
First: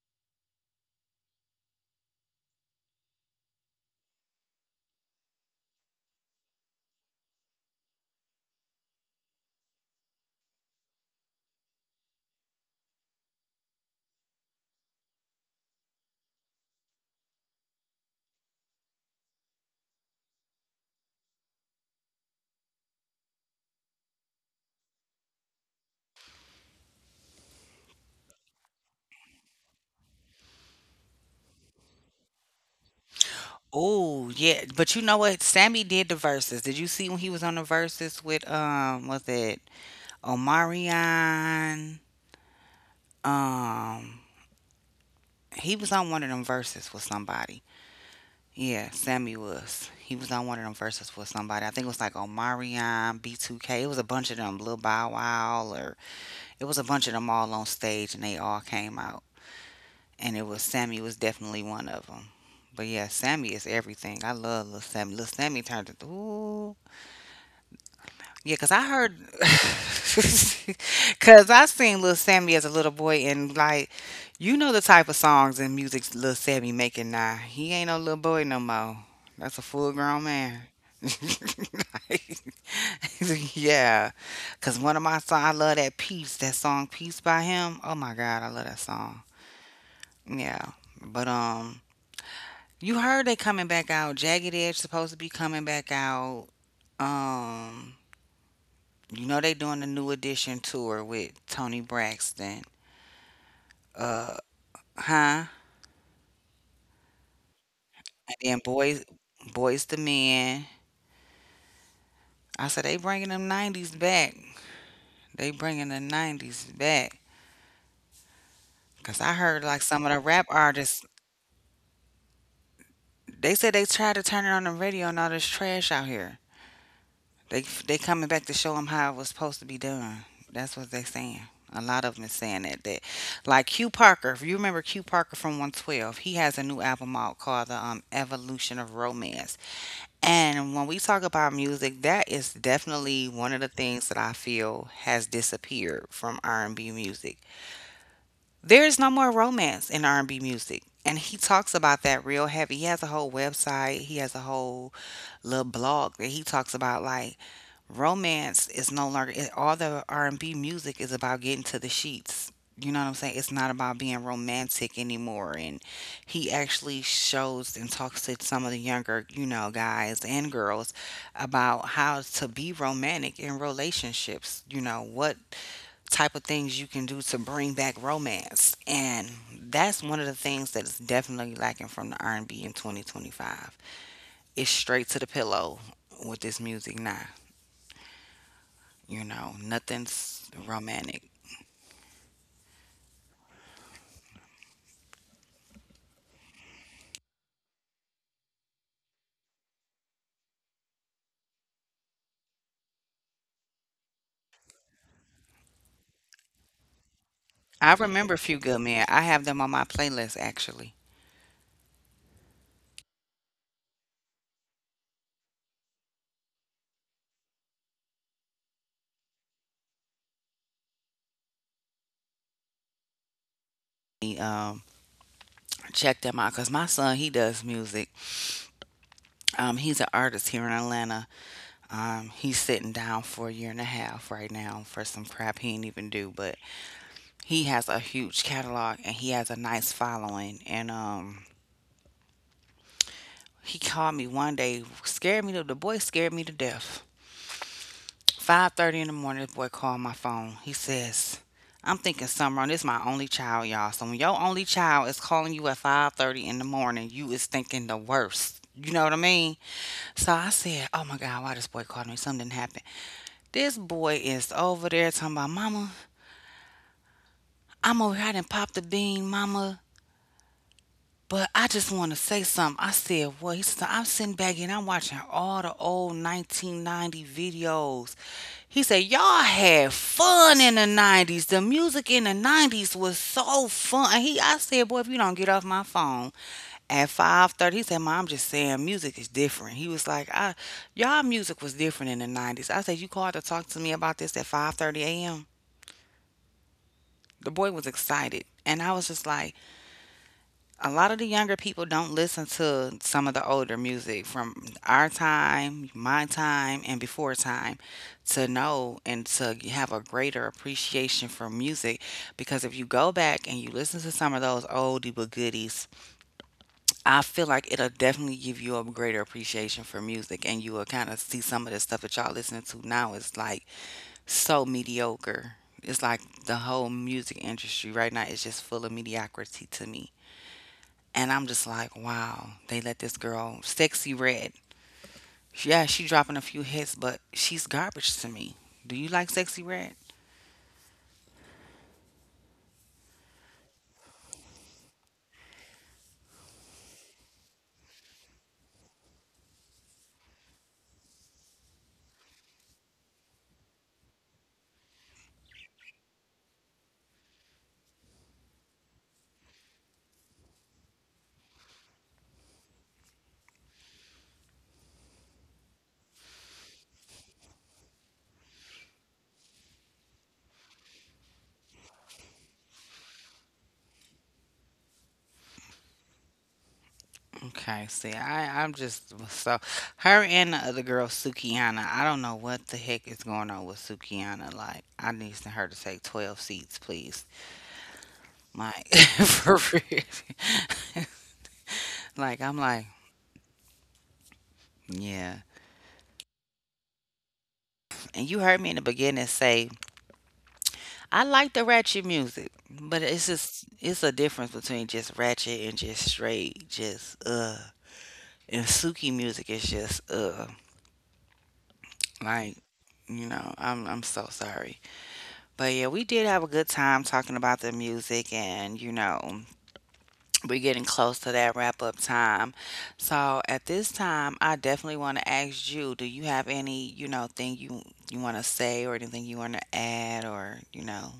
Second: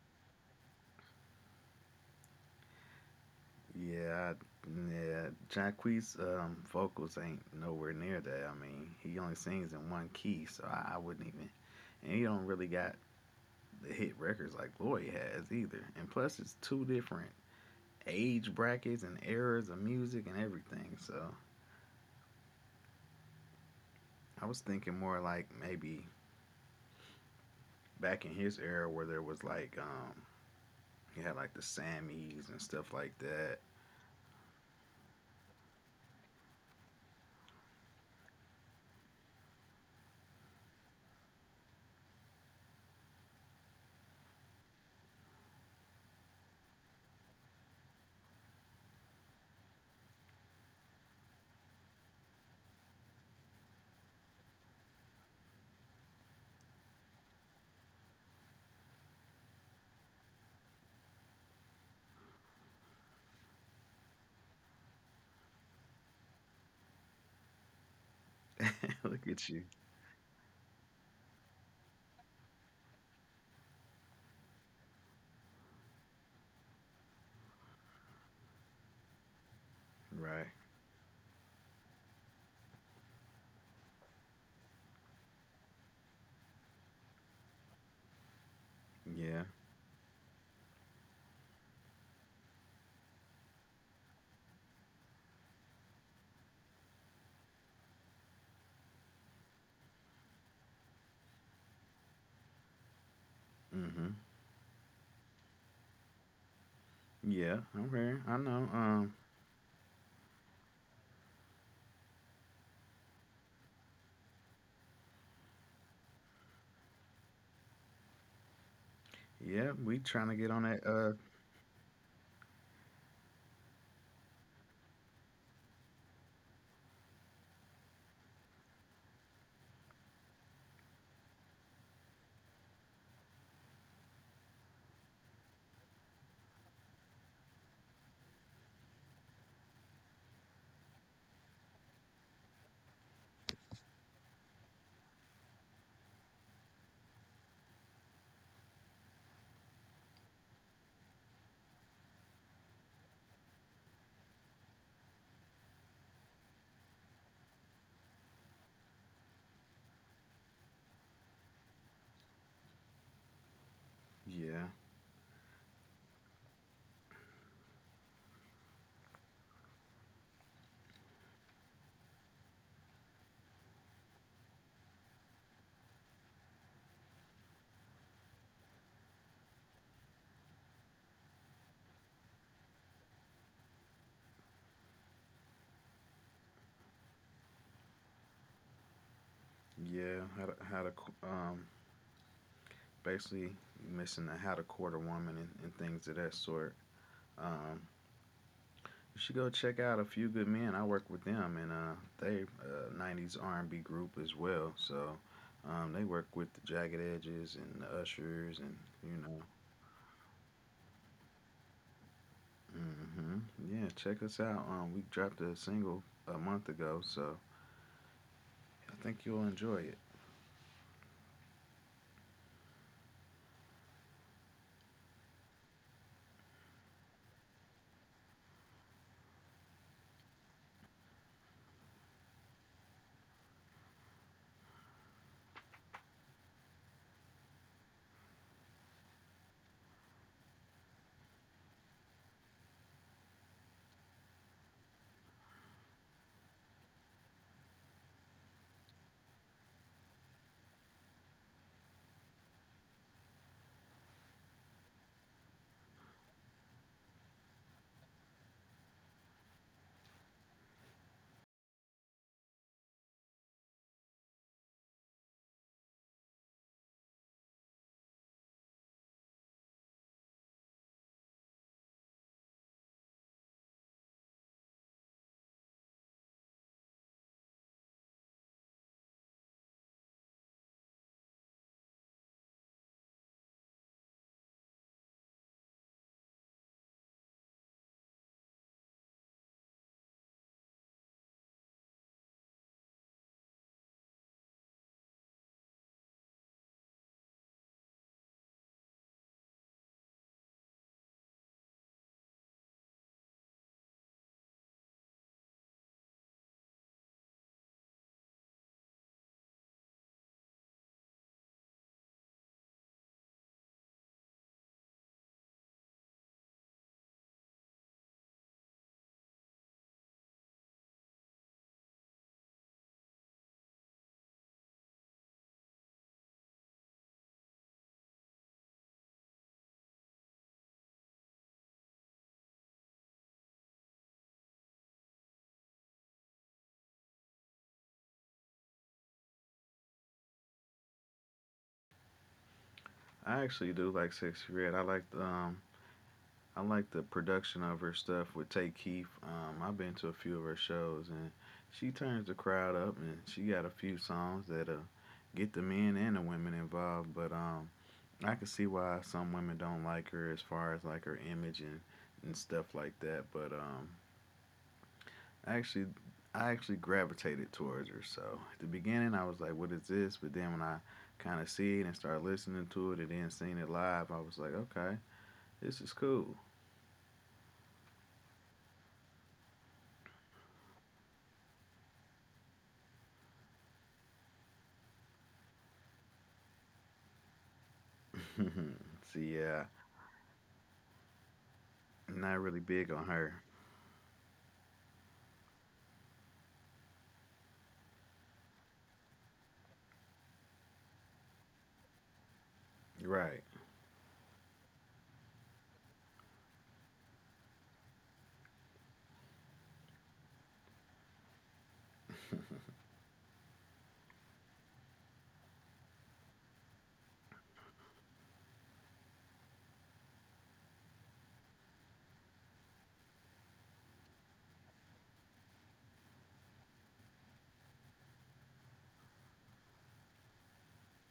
Yeah, I, yeah. Jacquees, um vocals ain't nowhere near that. I mean, he only sings in one key, so I, I wouldn't even. And he don't really got the hit records like Lloyd has either. And plus, it's two different age brackets and eras of music and everything. So I was thinking more like maybe back in his era where there was like um you had like the Sammys and stuff like that. Oh yeah, but you know what? Sammy did the verses. Did you see when he was on the verses with um, was it Omarion? Um, he was on one of them verses with somebody. Yeah, Sammy was. He was on one of them verses with somebody. I think it was like Omarion, B two K. It was a bunch of them, Lil Bow Wow, or it was a bunch of them all on stage, and they all came out. And it was Sammy was definitely one of them. But yeah, Sammy is everything. I love Lil Sammy. Lil Sammy turned it. Ooh, Look at you. yeah, cause I heard, cause I seen Lil Sammy as a little boy, and like, you know the type of songs and music Lil Sammy making now. He ain't no little boy no more. Right. That's a full grown man. Yeah, cause one of my songs, I love that piece, that song "Peace" by him. Oh Yeah. my God, I love that song. Yeah, but um, you heard they coming back out. Jagged Edge supposed to be coming back out. Um, you know they doing the new edition tour with Tony Braxton. Mhm. Uh, huh? Yeah. Okay. I know. Um And then boys, boys to men. I said they bringing them nineties back. They bringing the nineties back. yeah, we trying to get Cause on I that heard uh like some of the rap artists. They said they tried to turn it on the radio and all this trash out here. They they coming back to show them how it was supposed to be done. That's what they saying. A lot of them is saying that that like Q Parker. If you remember Q Parker from one twelve, he has a new album out called the um, Evolution of Romance. And when we talk about music, that is definitely one of the things that I feel has disappeared from R and B music. There is no more romance in R and B music. And he talks about that real heavy. He has a whole website. He has a whole little blog that he talks about like romance is no longer it- all the R and B music is about getting to the sheets. You know what I'm yeah. saying? It's not about being romantic anymore. And he actually shows and talks to some of the younger, you know, guys and girls about how to be romantic in relationships. You know, what type of things you can do to bring back romance. And that's one of the things that is definitely lacking from the R and B in twenty twenty-five. It's straight to the pillow with this music now. Yeah, how You to, know, how to qu- um nothing's romantic. basically missing the how to court a woman and, and things of that sort. Um You should go check out a few good men. I work with them, and uh, they uh, nineties R and B group as well. So um, they work with the Jagged Edges and the Ushers, and I you know, remember a few good men. I have them on my playlist actually. hmm yeah. Check us out. Um, we dropped a single a month ago, so I think you'll enjoy it. He, um, Check them out because my son, he does music. Um, he's an artist here in Atlanta. Um, he's sitting down for a year and a half right now for some crap he ain't even do, but he has a huge catalog and he has a nice following. And um, he called me one day, scared me to the boy scared me to death. five thirty in the morning, this boy called my phone. He says, "I'm thinking something wrong." This is my only child, y'all. So when your only child is calling you at five thirty in the morning, you is thinking the worst. You know what I mean? So I said, "Oh my God, why this boy called me? Something didn't happen." This boy is over there talking about, "Mama, I'm over here. I done popped the bean, Mama. But I just want to say something." I said, "Well," he said, "I'm sitting back and I'm watching all the old nineteen ninety videos." He said, "Y'all had fun in the nineties. The music in the nineties was so fun." And he, I said, "Boy, if you don't get off my phone at five thirty." He said, "Mom, I'm just saying music is different." He was like, I, "Y'all music was different in the nineties" I said, "You called to talk to me about this at five thirty a m?" The boy was excited. And I was just like, a lot of the younger people don't listen to some of the older music from our time, my time, and before time, to know and to have a greater appreciation for music. Because if you go back and you listen to some of those oldie but goodies, I feel like it'll definitely give you a greater appreciation for music. And you will kind of see some of the stuff that y'all listening to now is like so mediocre. It's like the whole music industry right now is just full of mediocrity to me. And I'm just like, wow, they let this girl, Sexy Red. Yeah, she dropping a few hits, but she's garbage to me. Do you like Sexy Red? I actually do like Sexy Red. I like um, I like the production of her stuff with Tay Keith. Um, I've been to a few of her shows, and she turns the crowd up, and she got a few songs that uh, get the men and the women involved. But um, I can see why some women don't like her as far as like her image and, and stuff like that. But um, actually, I actually gravitated towards her. So at the beginning, I was like, "What is this?" But then when I kind of see it and start listening to it, and then seeing it live, I was like, "Okay, this is cool." Okay, see, I, I'm just so her and the other girl, Sukiana. I don't know what the heck is going on with Sukiana. Like, I need her to take twelve seats, please. See, Like, yeah, for real. not really Like, big I'm on like, her. yeah. And you heard me in the beginning say I like the ratchet music, but it's Right. just it's a difference between just ratchet and just straight, just uh. And Suki music is just uh, like you know, I'm I'm so sorry, but yeah, we did have a good time talking about the music, and you know, we're getting close to that wrap up time. So at this time, I definitely want to ask you: do you have any you know thing you you want to say, or anything you want to add, or you know.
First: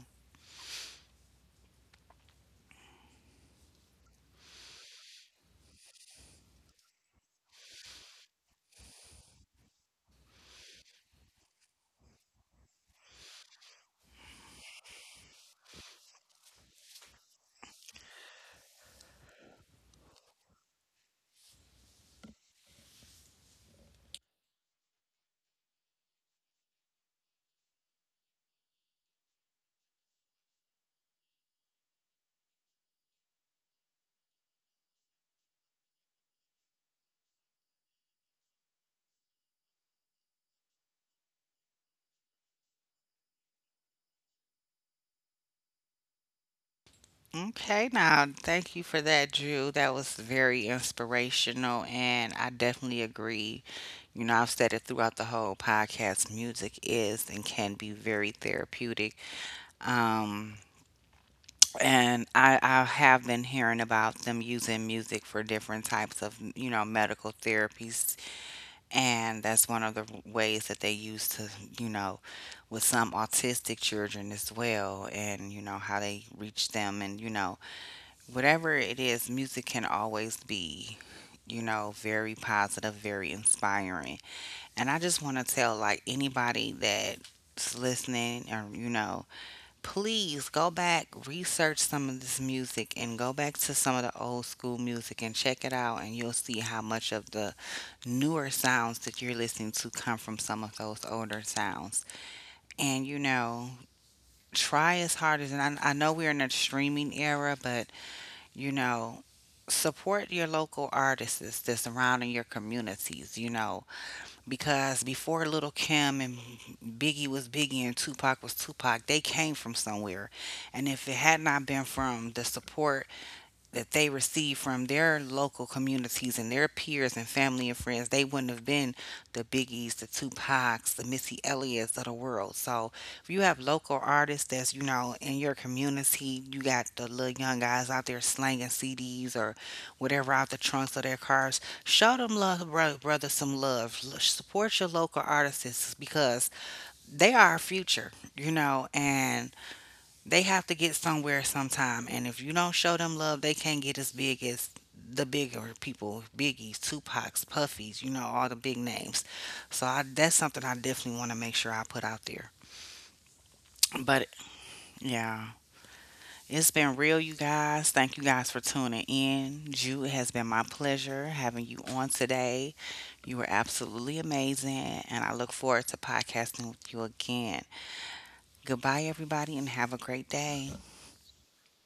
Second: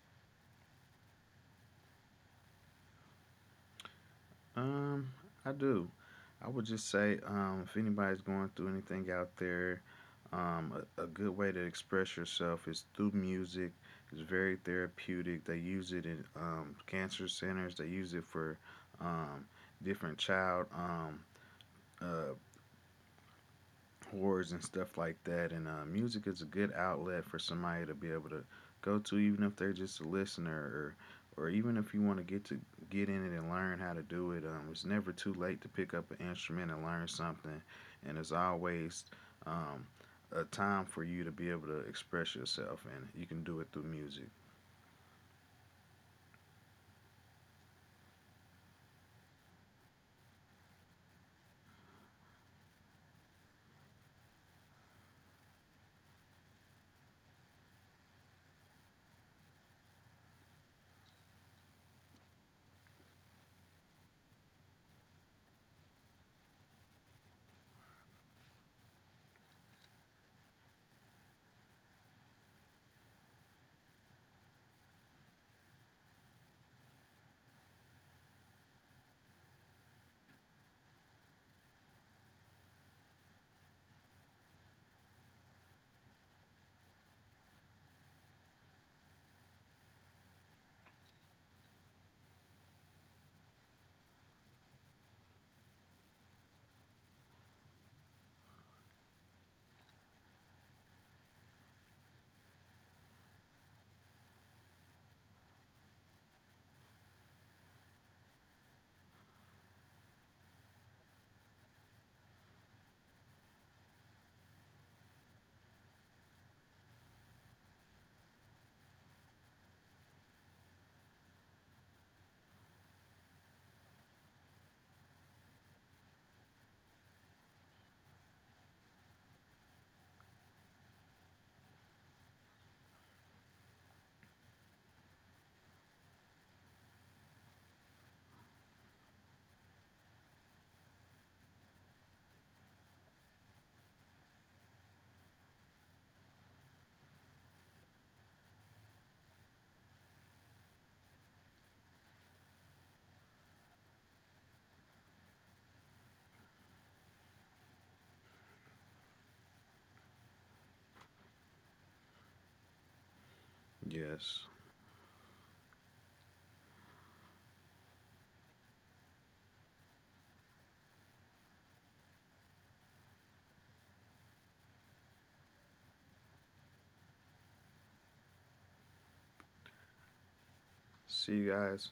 Um, I do. I would just say, um, if anybody's going through anything out there, um, a, a good way to express yourself is through music. It's very therapeutic. They use it in um, cancer centers. They use it for um, different child um, uh, chords and stuff like that. And uh, music is a good outlet for somebody to be able to go to, even if they're just a listener or, or even if you want to get to get in it and learn how to do it. Um, it's never too late to pick up an instrument and learn something, and there's always um, a time for you to be able to express yourself, and you can do it through music. Okay, now thank you for that, Drew. That was very inspirational, and I definitely agree. You know, I've said it throughout the whole podcast, music is and can be very therapeutic. Um, and I, I have been hearing about them using music for different types of, you know, medical therapies. And that's one of the ways that they use to, you know, with some autistic children as well, and, you know, how they reach them, and, you know, whatever it is, music can always be, you know, very positive, very inspiring. And I just want to tell, like, anybody that's listening, or you know, please go back, research some of this music, and go back to some of the old school music and check it out, and you'll see how much of the newer sounds that you're listening to come from some of those older sounds. And you know, try as hard as, and I, I know we're in a streaming era, but you know, support your local artists that's around in your communities, you know, because before Little Kim, and Biggie was Biggie, and Tupac was Tupac, they came from somewhere. And if it had not been from the support that they receive from their local communities and their peers and family and friends, they wouldn't have been the Biggies, the Tupacs, the Missy Elliott's of the world. So if you have local artists that's, you know, in your community, you got the little young guys out there slanging C Ds or whatever out the trunks of their cars, show them love, bro- brother, some love. L- Support your local artists because they are our future, you know, and they have to get somewhere sometime, and if you don't show them love, they can't get as big as the bigger people, Biggie's, Tupac's, puffies, you know, all the big names. So I, that's something I definitely want to make sure I put out there. But Yes. yeah, it's been real, you guys. Thank you guys for tuning in. Ju, it has been my pleasure having you on today. You were absolutely amazing, and I look forward to podcasting with you again. Goodbye, everybody, and have a great day. See you guys.